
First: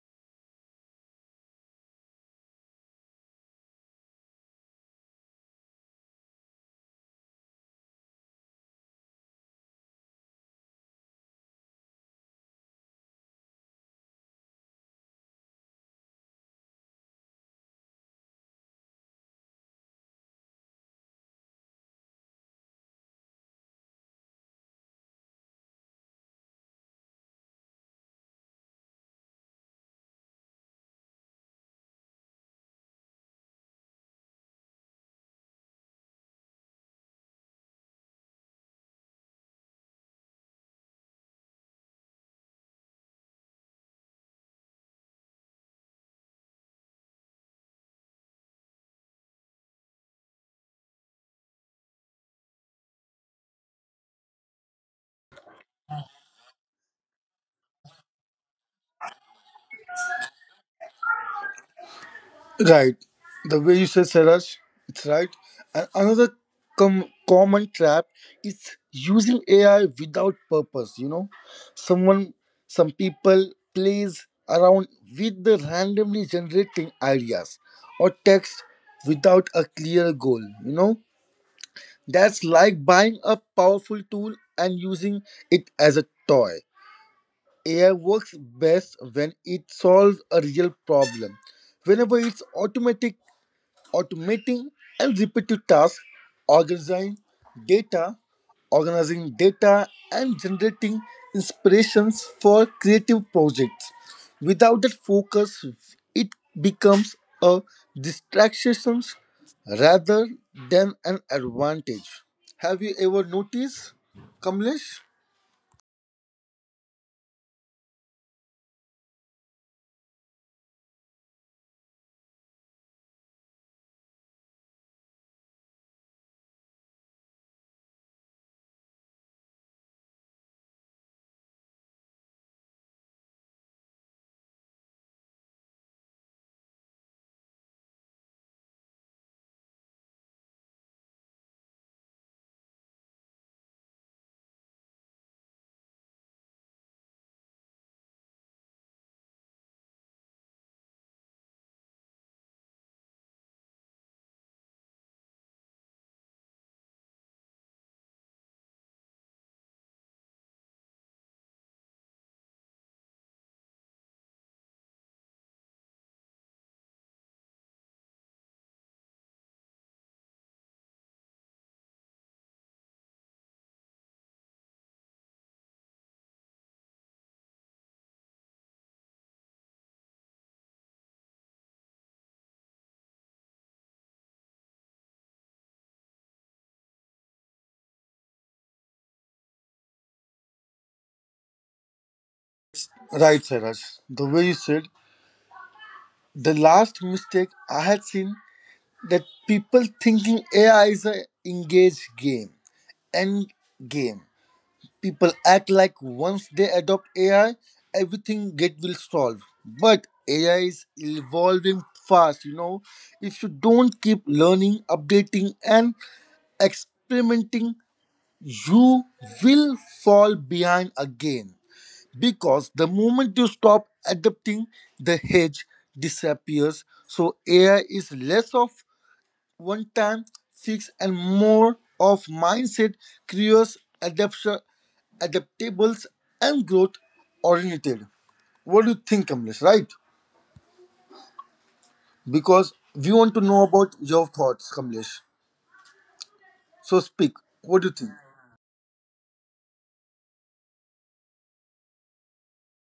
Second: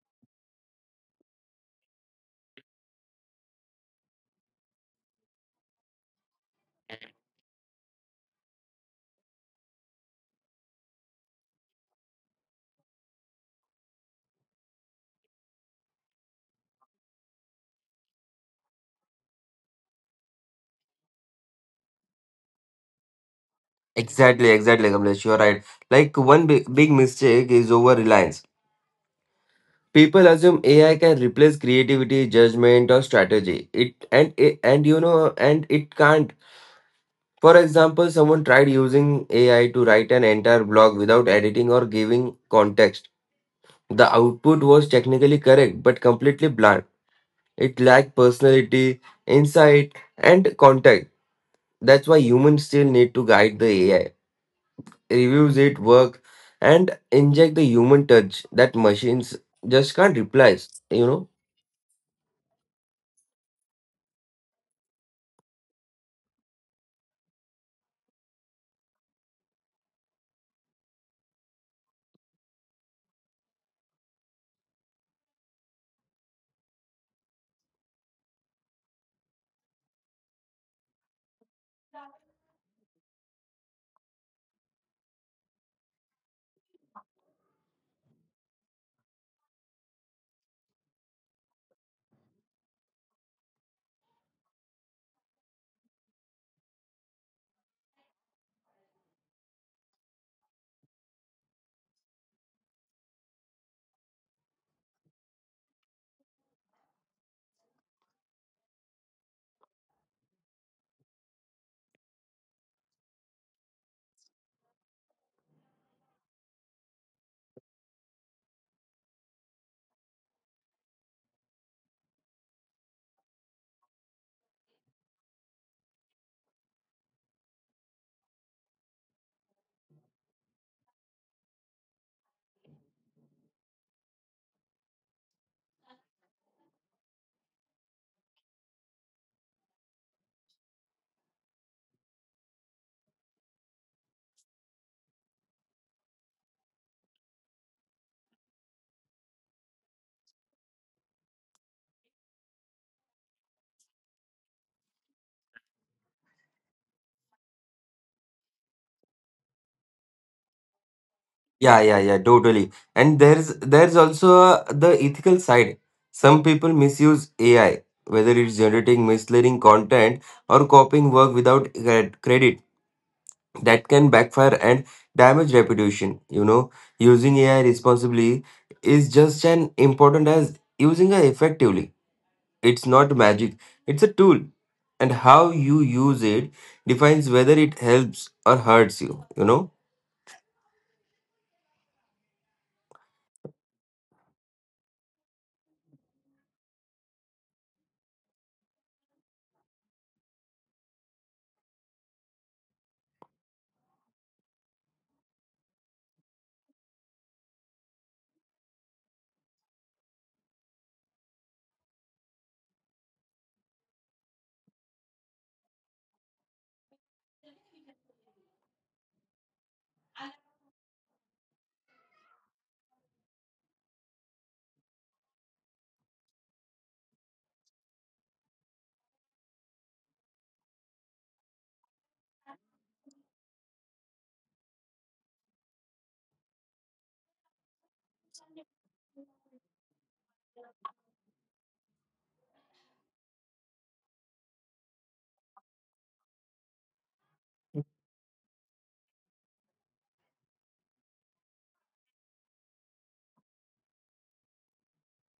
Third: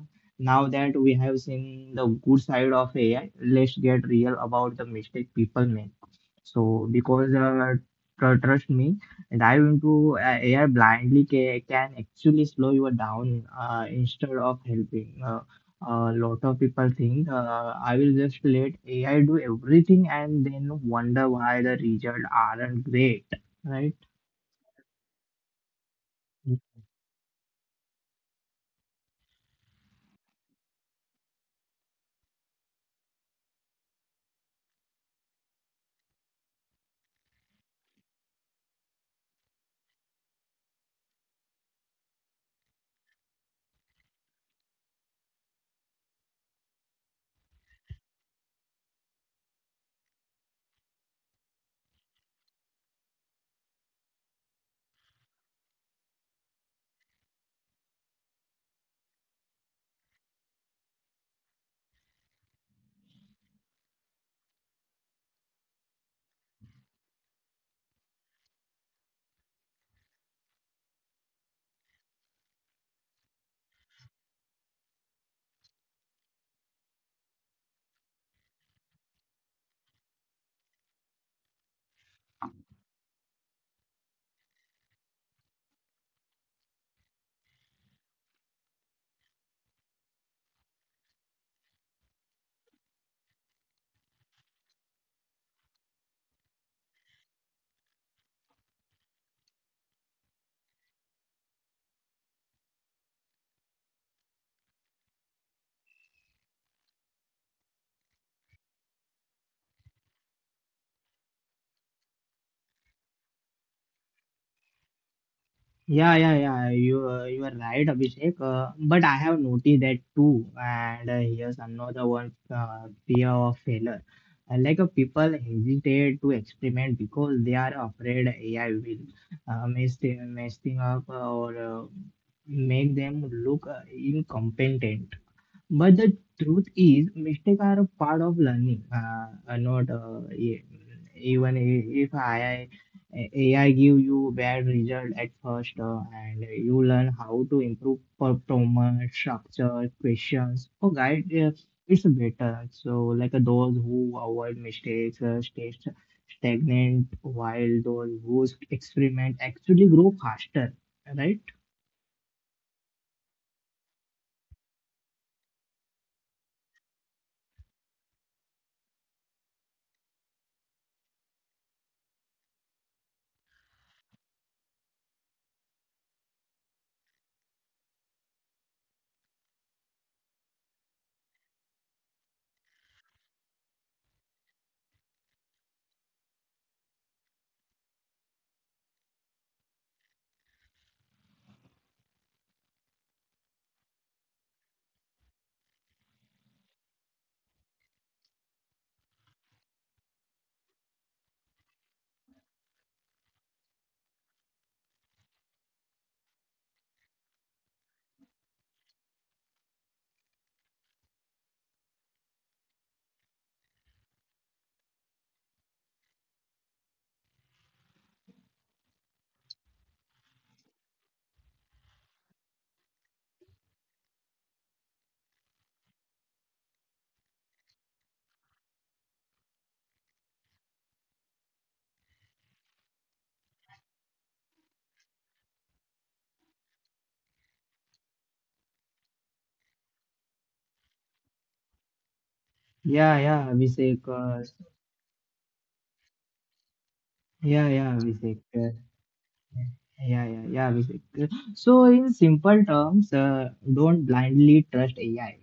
S1: Now that we have seen the good side of AI, let's get real about the mistake people make. So because trust me, dive into AI blindly can actually slow you down instead of helping. A lot of people think, I will just let AI do everything, and then wonder why the results aren't great, right?
S3: Exactly, Kamlesh. You're right. Like one big mistake is over reliance. People assume AI can replace creativity, judgment, or strategy. It and it- and you know and it can't. For example, someone tried using AI to write an entire blog without editing or giving context. The output was technically correct but completely bland. It lacked personality, insight, and context. That's why humans still need to guide the AI, reviews it, work, and inject the human touch that machines just can't replace. You know.
S2: Right. The way you say, Saraj, it's right. And another common trap is using AI without purpose, you know. Someone, some people plays around with the randomly generating ideas or text without a clear goal, you know. That's like buying a powerful tool and using it as a toy. AI works best when it solves a real problem. Whenever it's automatic automating and repetitive tasks, organizing data, organizing data, and generating inspirations for creative projects. Without that focus, it becomes a distraction rather than an advantage. Have you ever noticed, Kamlesh?
S1: Yeah, yeah, yeah. You are right, Abhishek. But I have noticed that too. And here's another one: fear of failure. Like people hesitate to experiment because they are afraid AI will mess thing up, or make them look incompetent. But the truth is, mistakes are a part of learning. Not e- even I- if AI give you bad result at first, and you learn how to improve performance, structure, questions, or guide. It's better. So, like those who avoid mistakes stay stagnant, while those who experiment actually grow faster. Right?
S3: Yeah, yeah, yeah, totally. And there's also the ethical side. Some people misuse AI, whether it's generating misleading content or copying work without credit. That can backfire and damage reputation. You know, using AI responsibly is just as important as using it effectively. It's not magic. It's a tool, and how you use it defines whether it helps or hurts you. You know.
S2: Right, Saraj. The way you said, the last mistake I had seen that people thinking AI is a engaged game. End game. People act like once they adopt AI, everything get will solve. But AI is evolving fast, you know. If you don't keep learning, updating and experimenting, you will fall behind again. Because the moment you stop adapting, the hedge disappears. So AI is less of one time six and more of mindset curious adaptation adaptables and growth oriented. What do you think, Kamlesh? Right?
S1: Yeah, Abhishek. Uh,
S2: Because we want to know about your thoughts,
S1: yeah,
S2: Kamlesh.
S1: yeah, Abhishek.
S2: So speak.
S1: Yeah, yeah,
S2: What do you
S1: yeah.
S2: think?
S1: Abhishek. So, in simple terms, don't blindly trust AI.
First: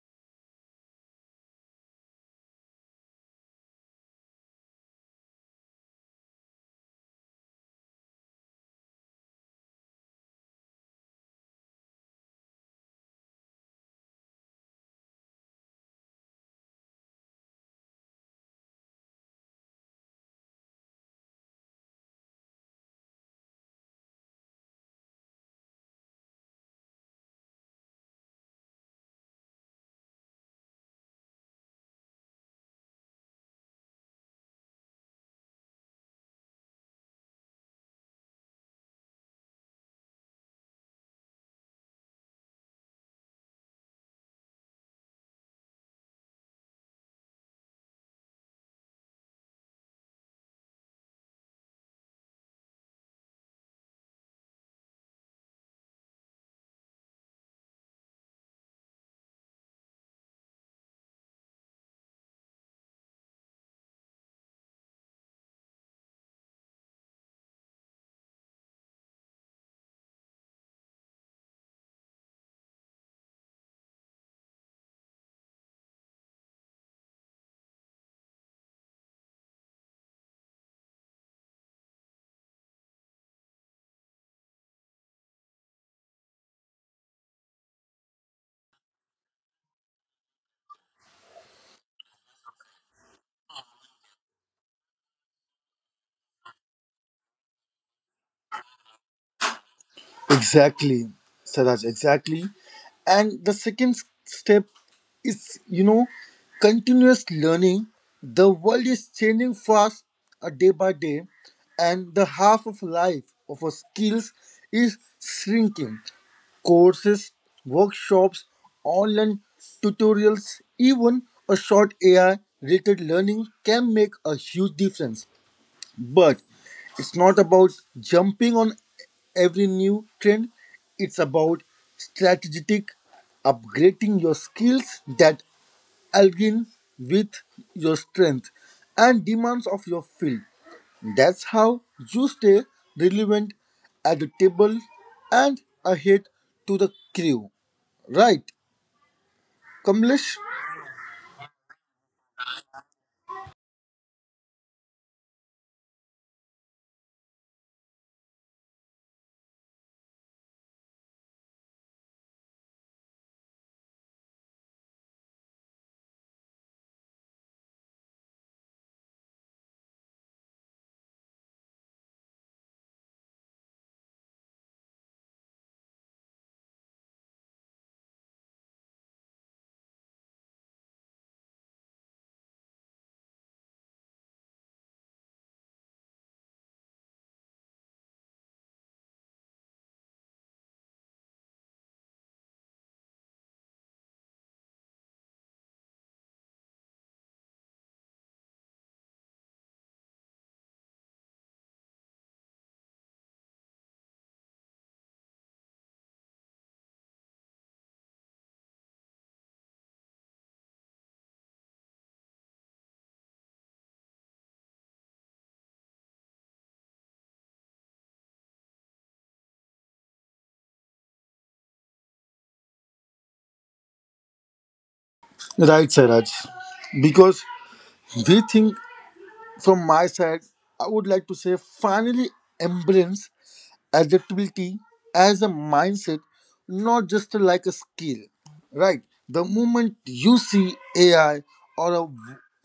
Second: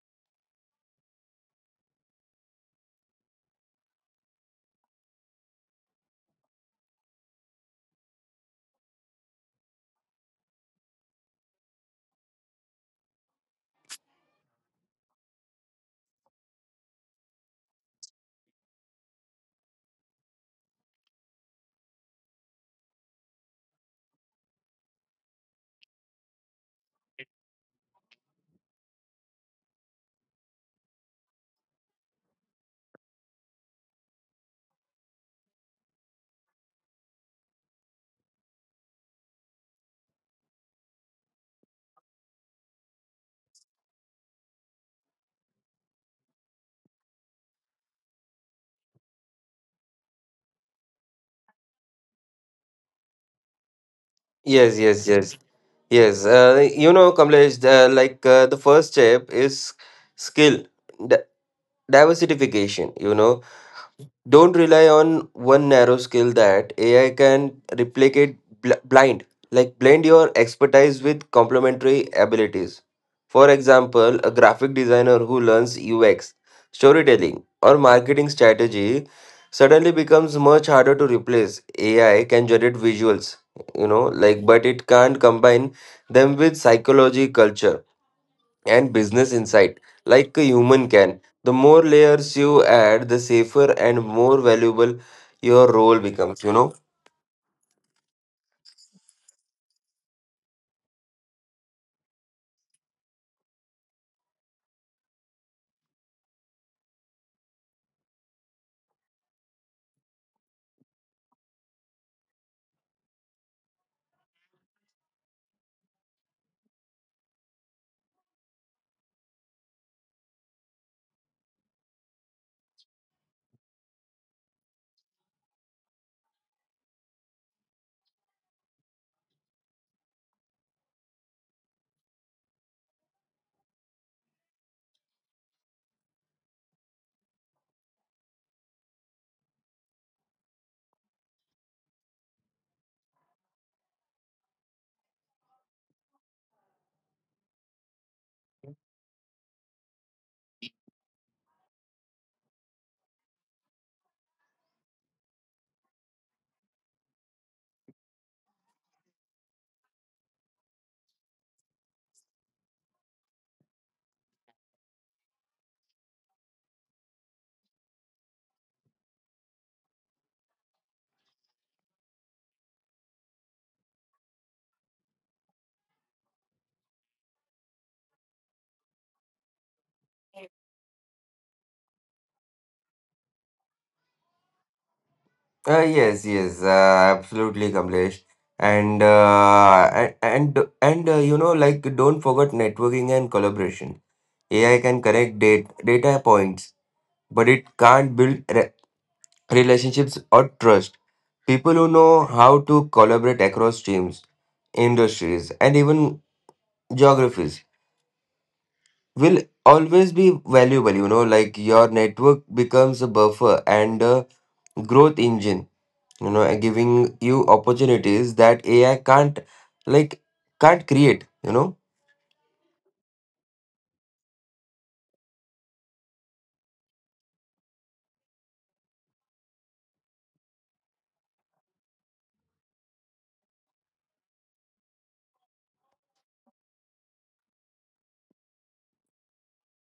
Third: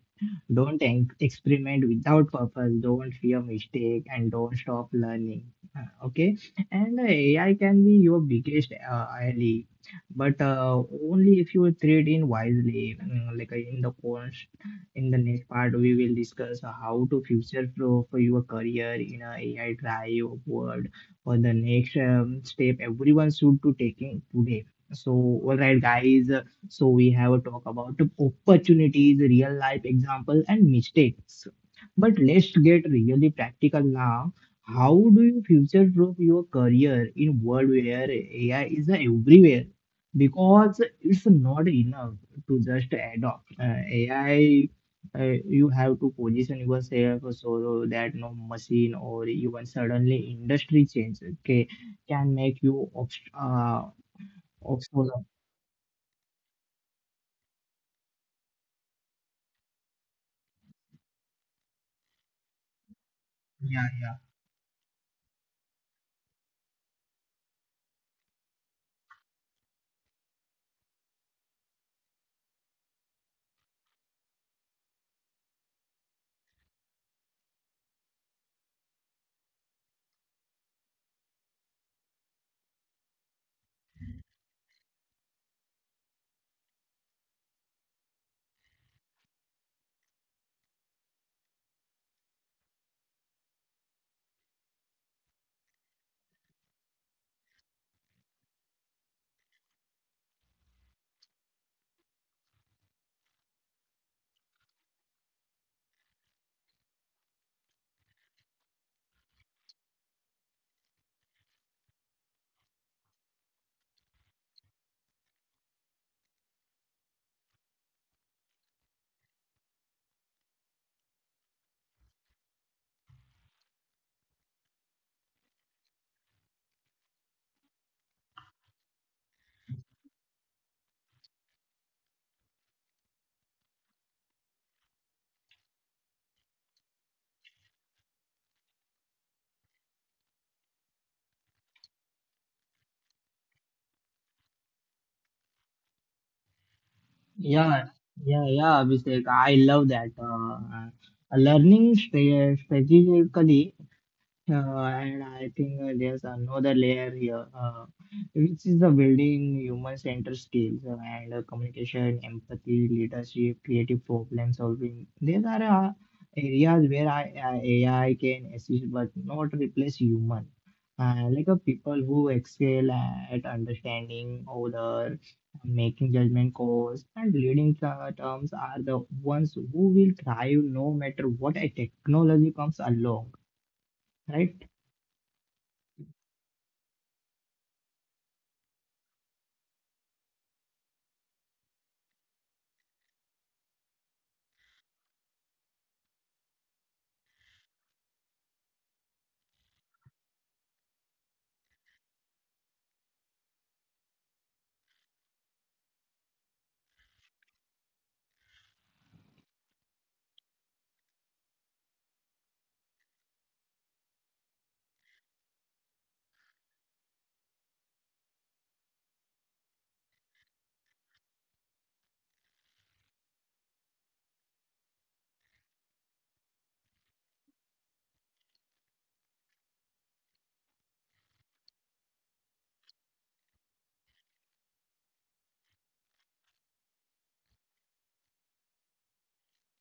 S1: Don't experiment without purpose. Don't fear mistake, and don't stop learning. Okay, and AI can be your biggest ally, but only if you treat in wisely. Like in the next part, we will discuss how to future-proof your career in a AI drive world for the next step everyone should to taking today. So, all right, guys. So we have a talk about opportunities, real life example, and mistakes. But let's get really practical now. How do you future proof your career in world where AI is everywhere? Because it's not enough to just adopt AI. uh, you have to position yourself so that no machine or even suddenly industry change, okay, can make you
S3: Yes, yes,
S1: obsolete.
S3: yes. Yes, you know, Kamlesh, like the first step is skill di- diversification. You know,
S1: yeah yeah
S3: don't rely on one narrow skill that AI can replicate blind. Like blend your expertise with complementary abilities. For example, a graphic designer who learns UX, storytelling, or marketing strategy suddenly becomes much harder to replace. AI can generate visuals, you know, like but it can't combine them with psychology, culture and business insight like a human can. The more layers you add, the safer and more valuable your role becomes, you know.
S2: Exactly, Saraj, exactly. And the second step is, you know, continuous learning. The world is changing fast day by day, and the half of life of our skills is shrinking. Courses, workshops, online tutorials, even a short AI rated learning can make a huge difference. But it's not about jumping on every new trend, it's about strategic upgrading your skills that align with your strength and demands of your field. That's how you stay relevant at the table and ahead to the crew. Right, Kamlesh?
S1: yeah yeah yeah Abhishek, I love that, learning strategically. And I think there's another layer here, which is the building human-centered skills, and communication, empathy, leadership, creative problem-solving. These are areas where AI, AI can assist but not replace human. Like people who excel at understanding order, making judgment calls, and leading terms are the ones who will thrive no matter what a technology comes along, right?
S3: Yes, yes, absolutely, Kamlesh. And you know, like don't forget networking and collaboration. AI can connect data points, but it can't build re relationships or trust. People who know how to collaborate across teams, industries, and even geographies will always be valuable. You know, like your network becomes a buffer and a growth engine, you know, and giving you opportunities that AI like can't create, you know.
S2: Right, Saraj. Because we think, from my side, I would like to say finally embrace adaptability as a mindset, not just like a skill. Right? The moment you see AI or a,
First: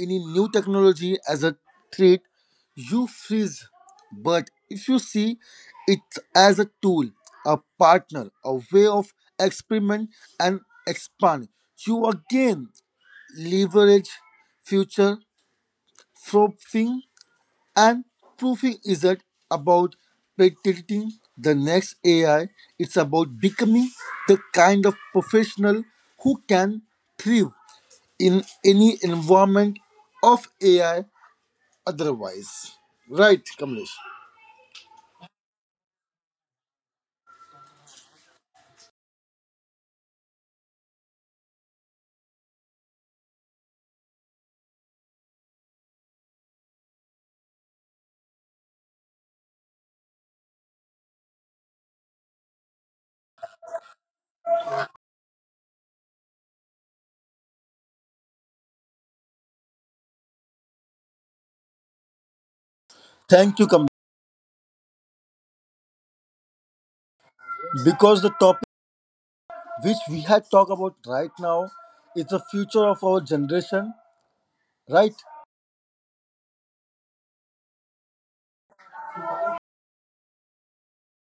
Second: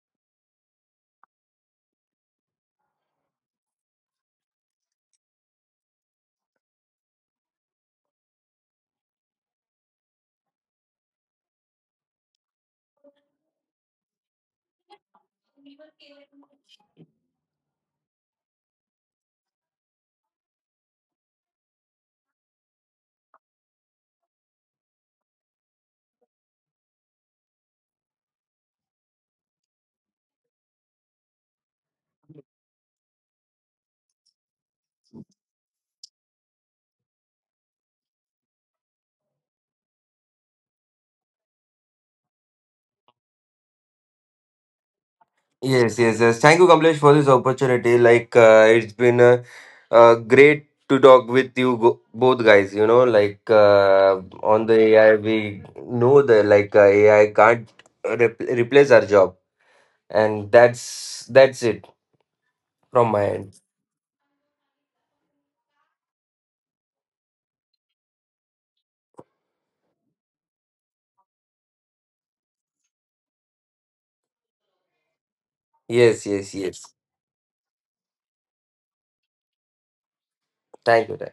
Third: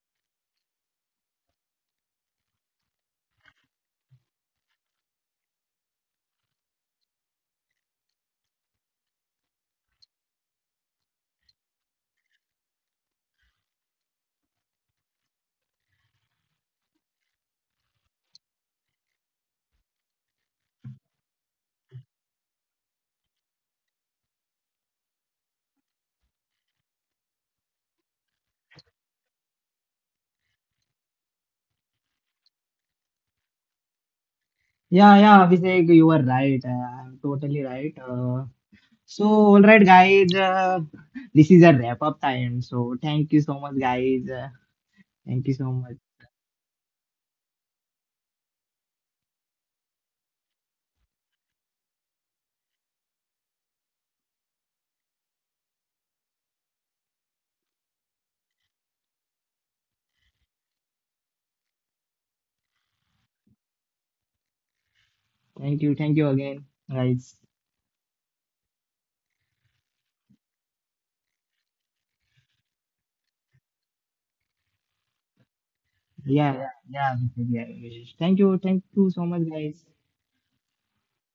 S2: any new technology as a threat, you freeze. But if you see it as a tool, a partner, a way of experiment and expand, you again leverage future proofing. And proofing isn't about predicting the next AI, it's about becoming the kind of professional who can thrive in any environment of AI otherwise. Right, Kamlesh.
S1: Yeah, yeah, Vivek, you are right. I'm totally right. So, all right, guys, this is a wrap up time. So, thank you so much, guys. Thank you so much.
S3: Yes, yes, yes, thank you, Kamlesh, for this opportunity. Like it's been great to talk with you, both guys, you know, like on the AI. We know that like AI can't replace our job, and that's it from my end.
S2: Thank you, Kamlesh.
S1: Thank you again, guys.
S2: Because the topic which we had talked about right now is the future of our generation, right?
S3: Yes,
S1: Yeah,
S3: yes,
S1: yeah,
S3: yes.
S1: yeah, Vivek, yeah. Vivek. Thank you so much, guys.
S3: Thank you. Thank you.